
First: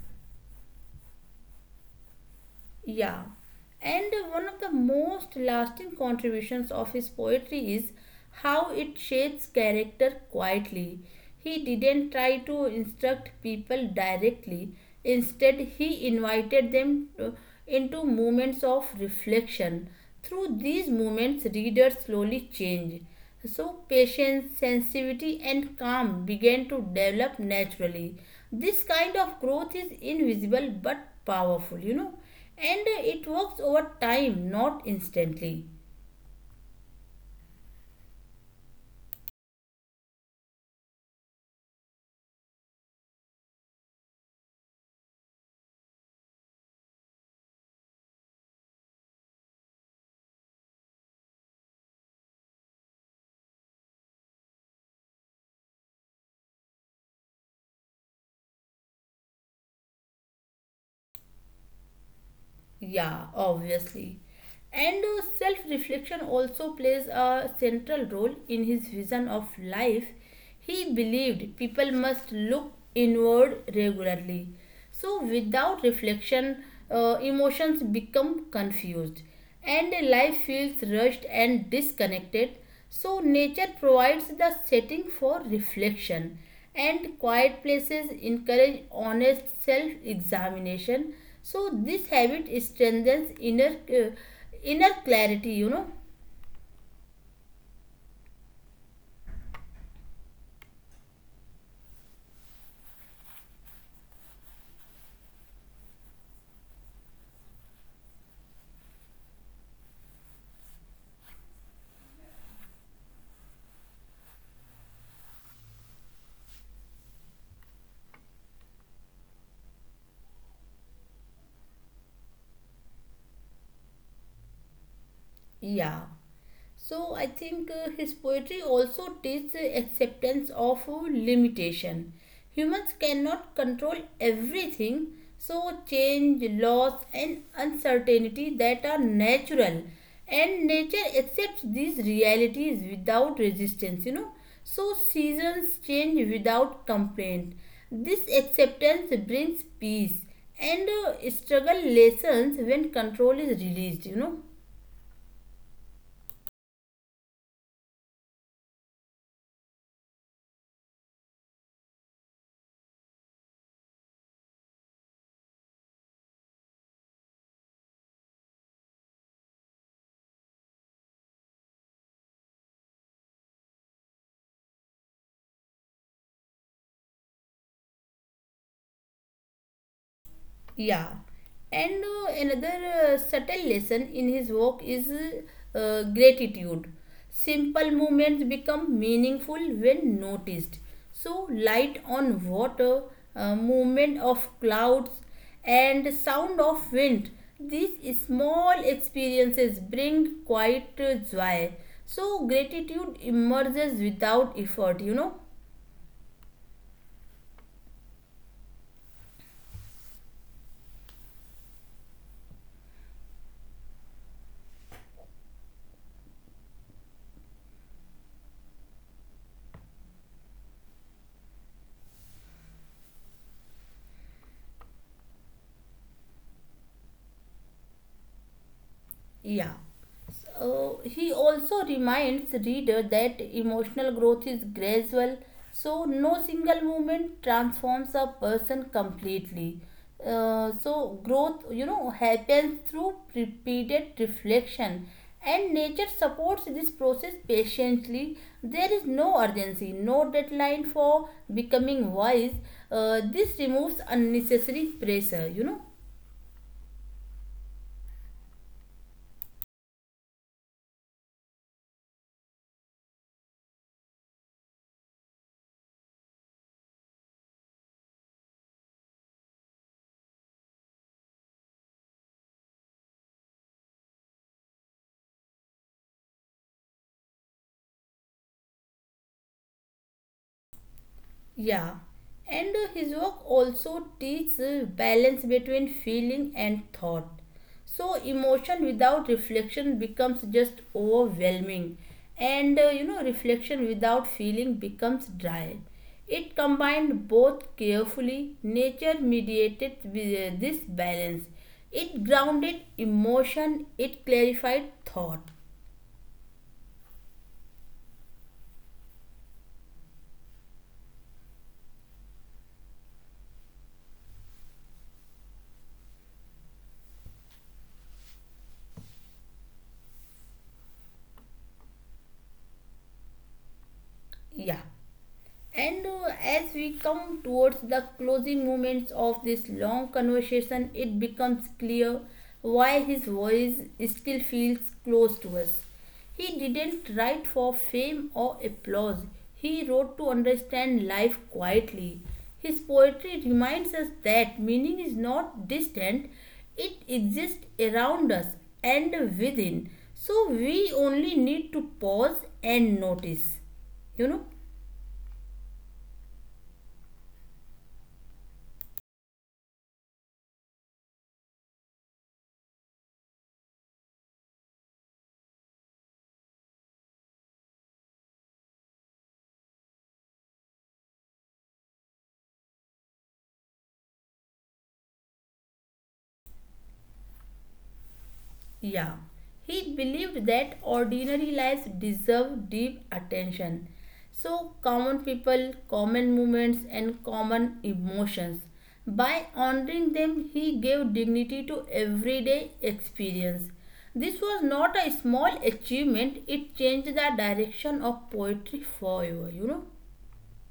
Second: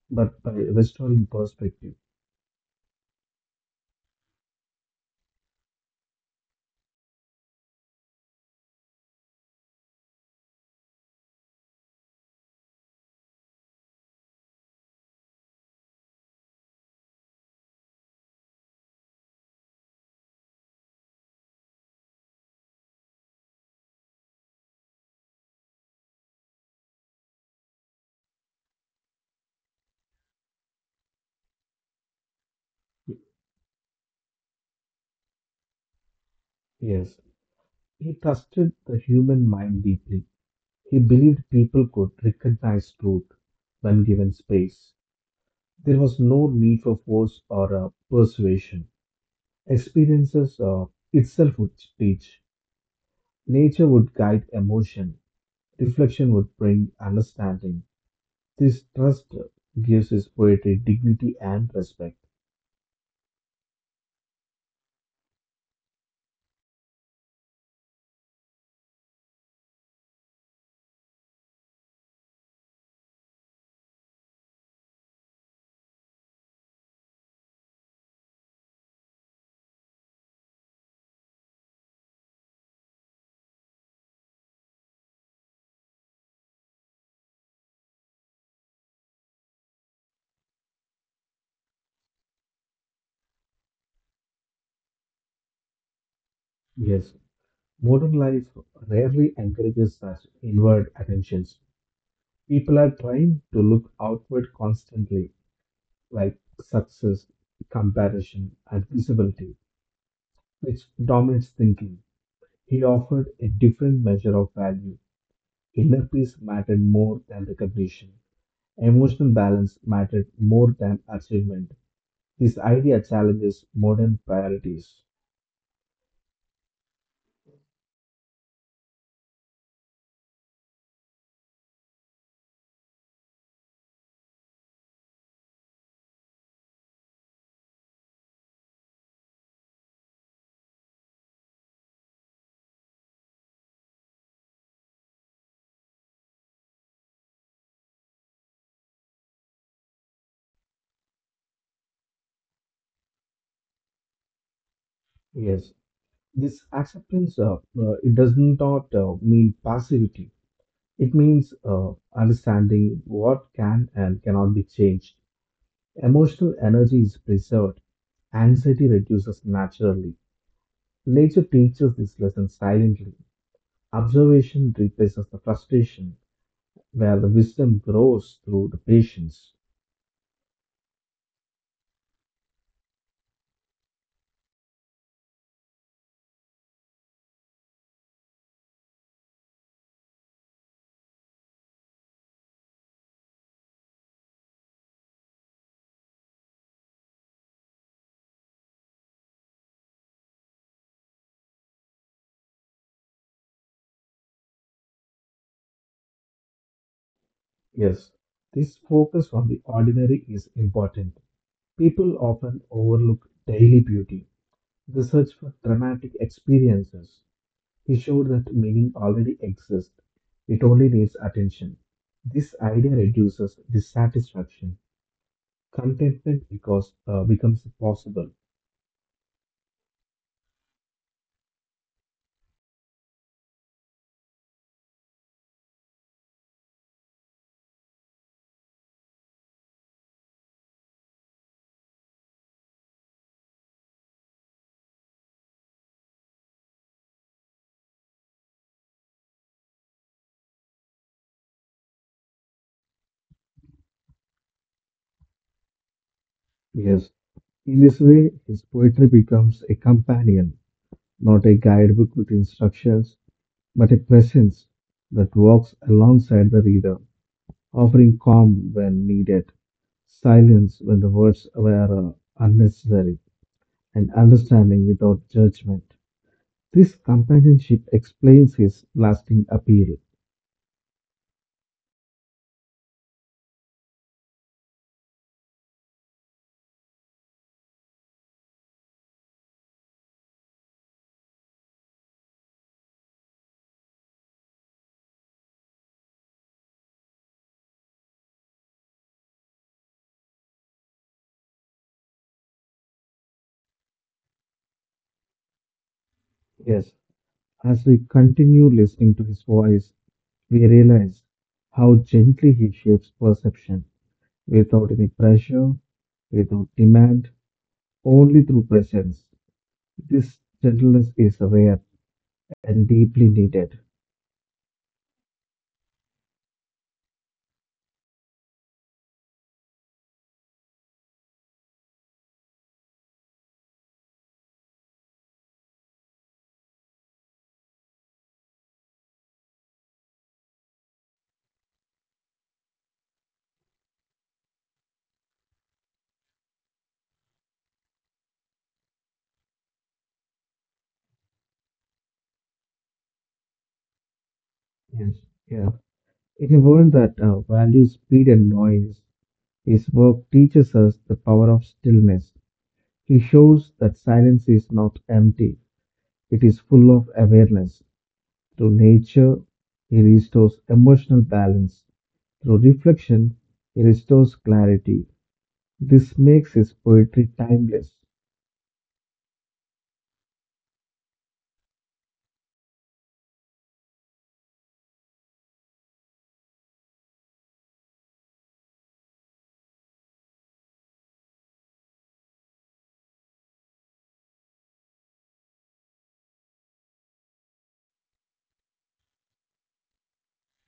S2: but by restoring perspective.
S1: Yeah, and one of the most lasting contributions of his poetry is how it shapes character quietly. He didn't try to instruct people directly. Instead, he invited them into moments of reflection. Through these moments, readers slowly change. So, patience, sensitivity, and calm began to develop naturally. This kind of growth is invisible but powerful, and it works over time, not instantly.
S2: Yes, he trusted the human mind deeply. He believed people could recognize truth when given space. There was no need for force or persuasion. Experiences itself would teach. Nature would guide emotion. Reflection would bring understanding. This trust gives his poetry dignity and respect.
S1: Yeah, obviously. And self-reflection also plays a central role in his vision of life. He believed people must look inward regularly. So without reflection, emotions become confused, and life feels rushed and disconnected. So, nature provides the setting for reflection, and quiet places encourage honest self examination. So, this habit strengthens inner clarity.
S2: Yes, modern life rarely encourages such inward attentions. People are trying to look outward constantly like success, comparison, and visibility, which dominates thinking. He offered a different measure of value. Inner peace mattered more than recognition. Emotional balance mattered more than achievement. This idea challenges modern priorities.
S1: Yeah. So I think his poetry also teaches acceptance of limitation. Humans cannot control everything, so change, loss, and uncertainty that are natural, and nature accepts these realities without resistance. So seasons change without complaint. This acceptance brings peace, and struggle lessons when control is released.
S2: Yes, this acceptance it does not mean passivity. It means understanding what can and cannot be changed. Emotional energy is preserved. Anxiety reduces naturally. Nature teaches this lesson silently. Observation replaces the frustration, where the wisdom grows through the patience.
S1: Yeah, and another subtle lesson in his work is gratitude. Simple movements become meaningful when noticed. So, light on water, movement of clouds, and sound of wind. These small experiences bring quite joy. So, gratitude emerges without effort.
S2: Yes, this focus on the ordinary is important. People often overlook daily beauty. The search for dramatic experiences. He showed that meaning already exists. It only needs attention. This idea reduces dissatisfaction. Contentment becomes possible.
S1: Yeah. So he also reminds reader that emotional growth is gradual, so no single moment transforms a person completely. So growth, happens through repeated reflection, and nature supports this process patiently. There is no urgency, no deadline for becoming wise. This removes unnecessary pressure.
S2: Yes, in this way, his poetry becomes a companion, not a guidebook with instructions, but a presence that walks alongside the reader, offering calm when needed, silence when the words were unnecessary, and understanding without judgment. This companionship explains his lasting appeal.
S1: Yeah, and his work also teaches balance between feeling and thought. So emotion without reflection becomes just overwhelming, and reflection without feeling becomes dry. It combined both carefully. Nature mediated with this balance. It grounded emotion. It clarified thought.
S2: Yes, as we continue listening to his voice, we realize how gently he shapes perception without any pressure, without demand, only through presence. This gentleness is rare and deeply needed.
S1: Yeah. And as we come towards the closing moments of this long conversation, it becomes clear why his voice still feels close to us. He didn't write for fame or applause, he wrote to understand life quietly. His poetry reminds us that meaning is not distant, it exists around us and within. So we only need to pause and notice. You know?
S2: Yes. Yeah. In a world that values speed and noise, his work teaches us the power of stillness. He shows that silence is not empty, it is full of awareness. Through nature, he restores emotional balance. Through reflection, he restores clarity. This makes his poetry timeless.
S1: Yeah, he believed that ordinary lives deserve deep attention. So, common people, common movements, and common emotions. By honoring them, he gave dignity to everyday experience. This was not a small achievement, it changed the direction of poetry forever.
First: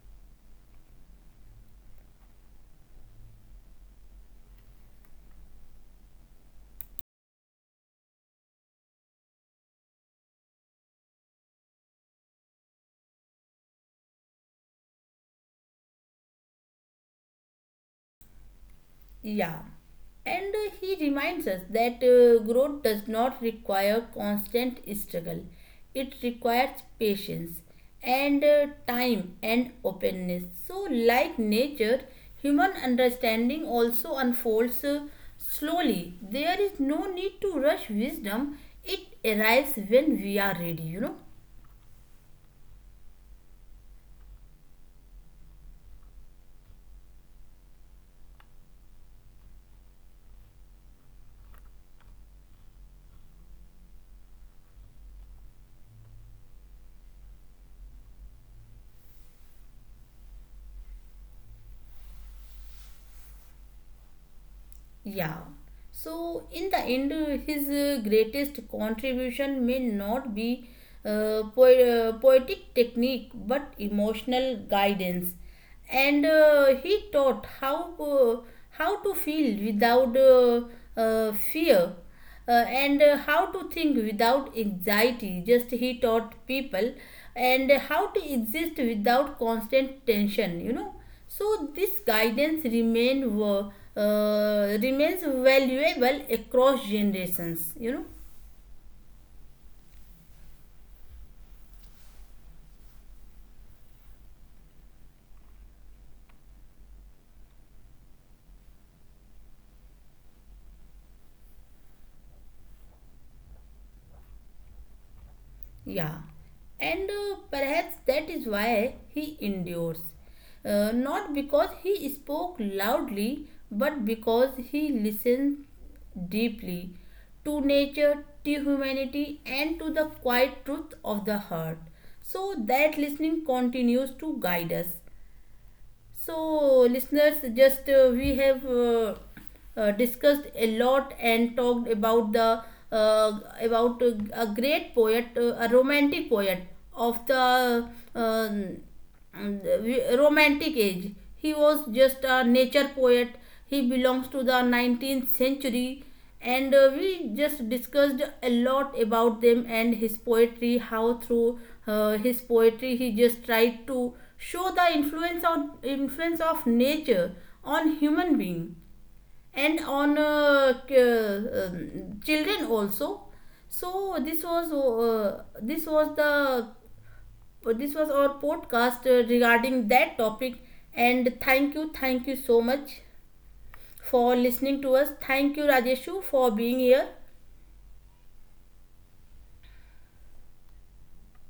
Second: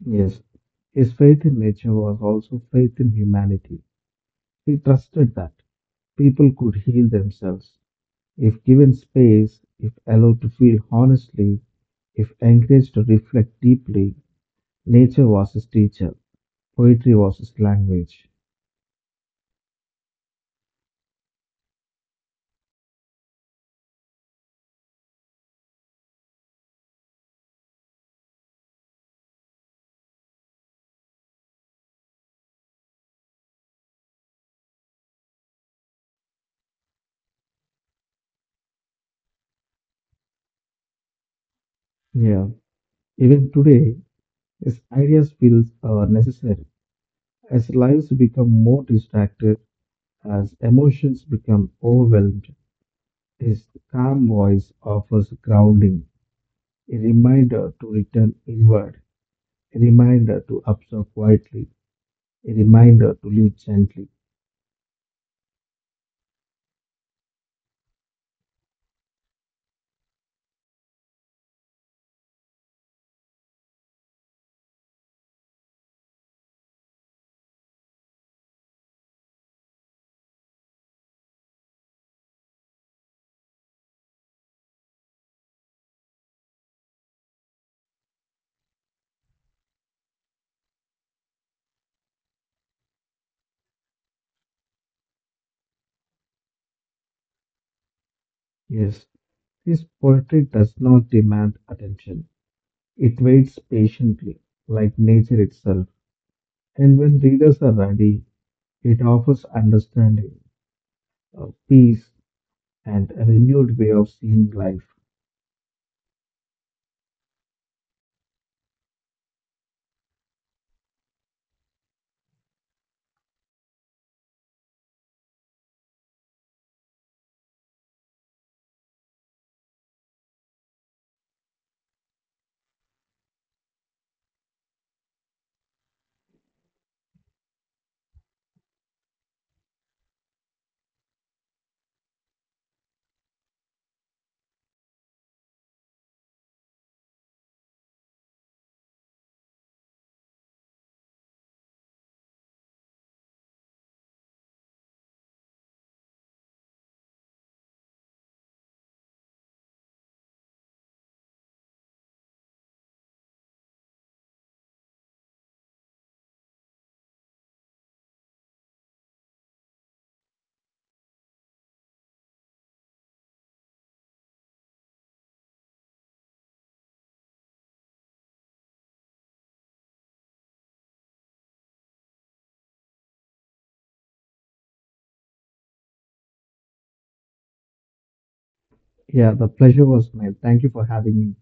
S2: Yes. His faith in nature was also faith in humanity. He trusted that people could heal themselves. If given space, if allowed to feel honestly, if encouraged to reflect deeply, nature was his teacher, poetry was his language.
S1: Yeah. And he reminds us that growth does not require constant struggle. It requires patience and time and openness. So, like nature, human understanding also unfolds slowly. There is no need to rush wisdom, it arrives when we are ready.
S2: Yeah. Even today, his ideas feel are necessary as lives become more distracted, as emotions become overwhelmed. His calm voice offers grounding, a reminder to return inward, a reminder to observe quietly, a reminder to live gently.
S1: Yeah. So in the end, his greatest contribution may not be poetic technique, but emotional guidance. And he taught how to feel without fear, and how to think without anxiety. Just he taught people, and how to exist without constant tension. So this guidance remains valuable across generations.
S2: Yes, his poetry does not demand attention. It waits patiently, like nature itself. And when readers are ready, it offers understanding, peace, and a renewed way of seeing life.
S1: Yeah, and perhaps that is why he endures, not because he spoke loudly, but because he listened deeply to nature, to humanity, and to the quiet truth of the heart. So that listening continues to guide us. So, listeners, just we have discussed a lot and talked about the about a great poet, a romantic poet of um, the romantic age. He was just a nature poet. He belongs to the 19th century, and we just discussed a lot about them and his poetry, how through his poetry he just tried to show the influence of nature on human being, and on children also. So this was our podcast, regarding that topic. And thank you, thank you so much for listening to us. Thank you, Rajeshu, for being here.
S2: Yeah, the pleasure was mine. Thank you for having me.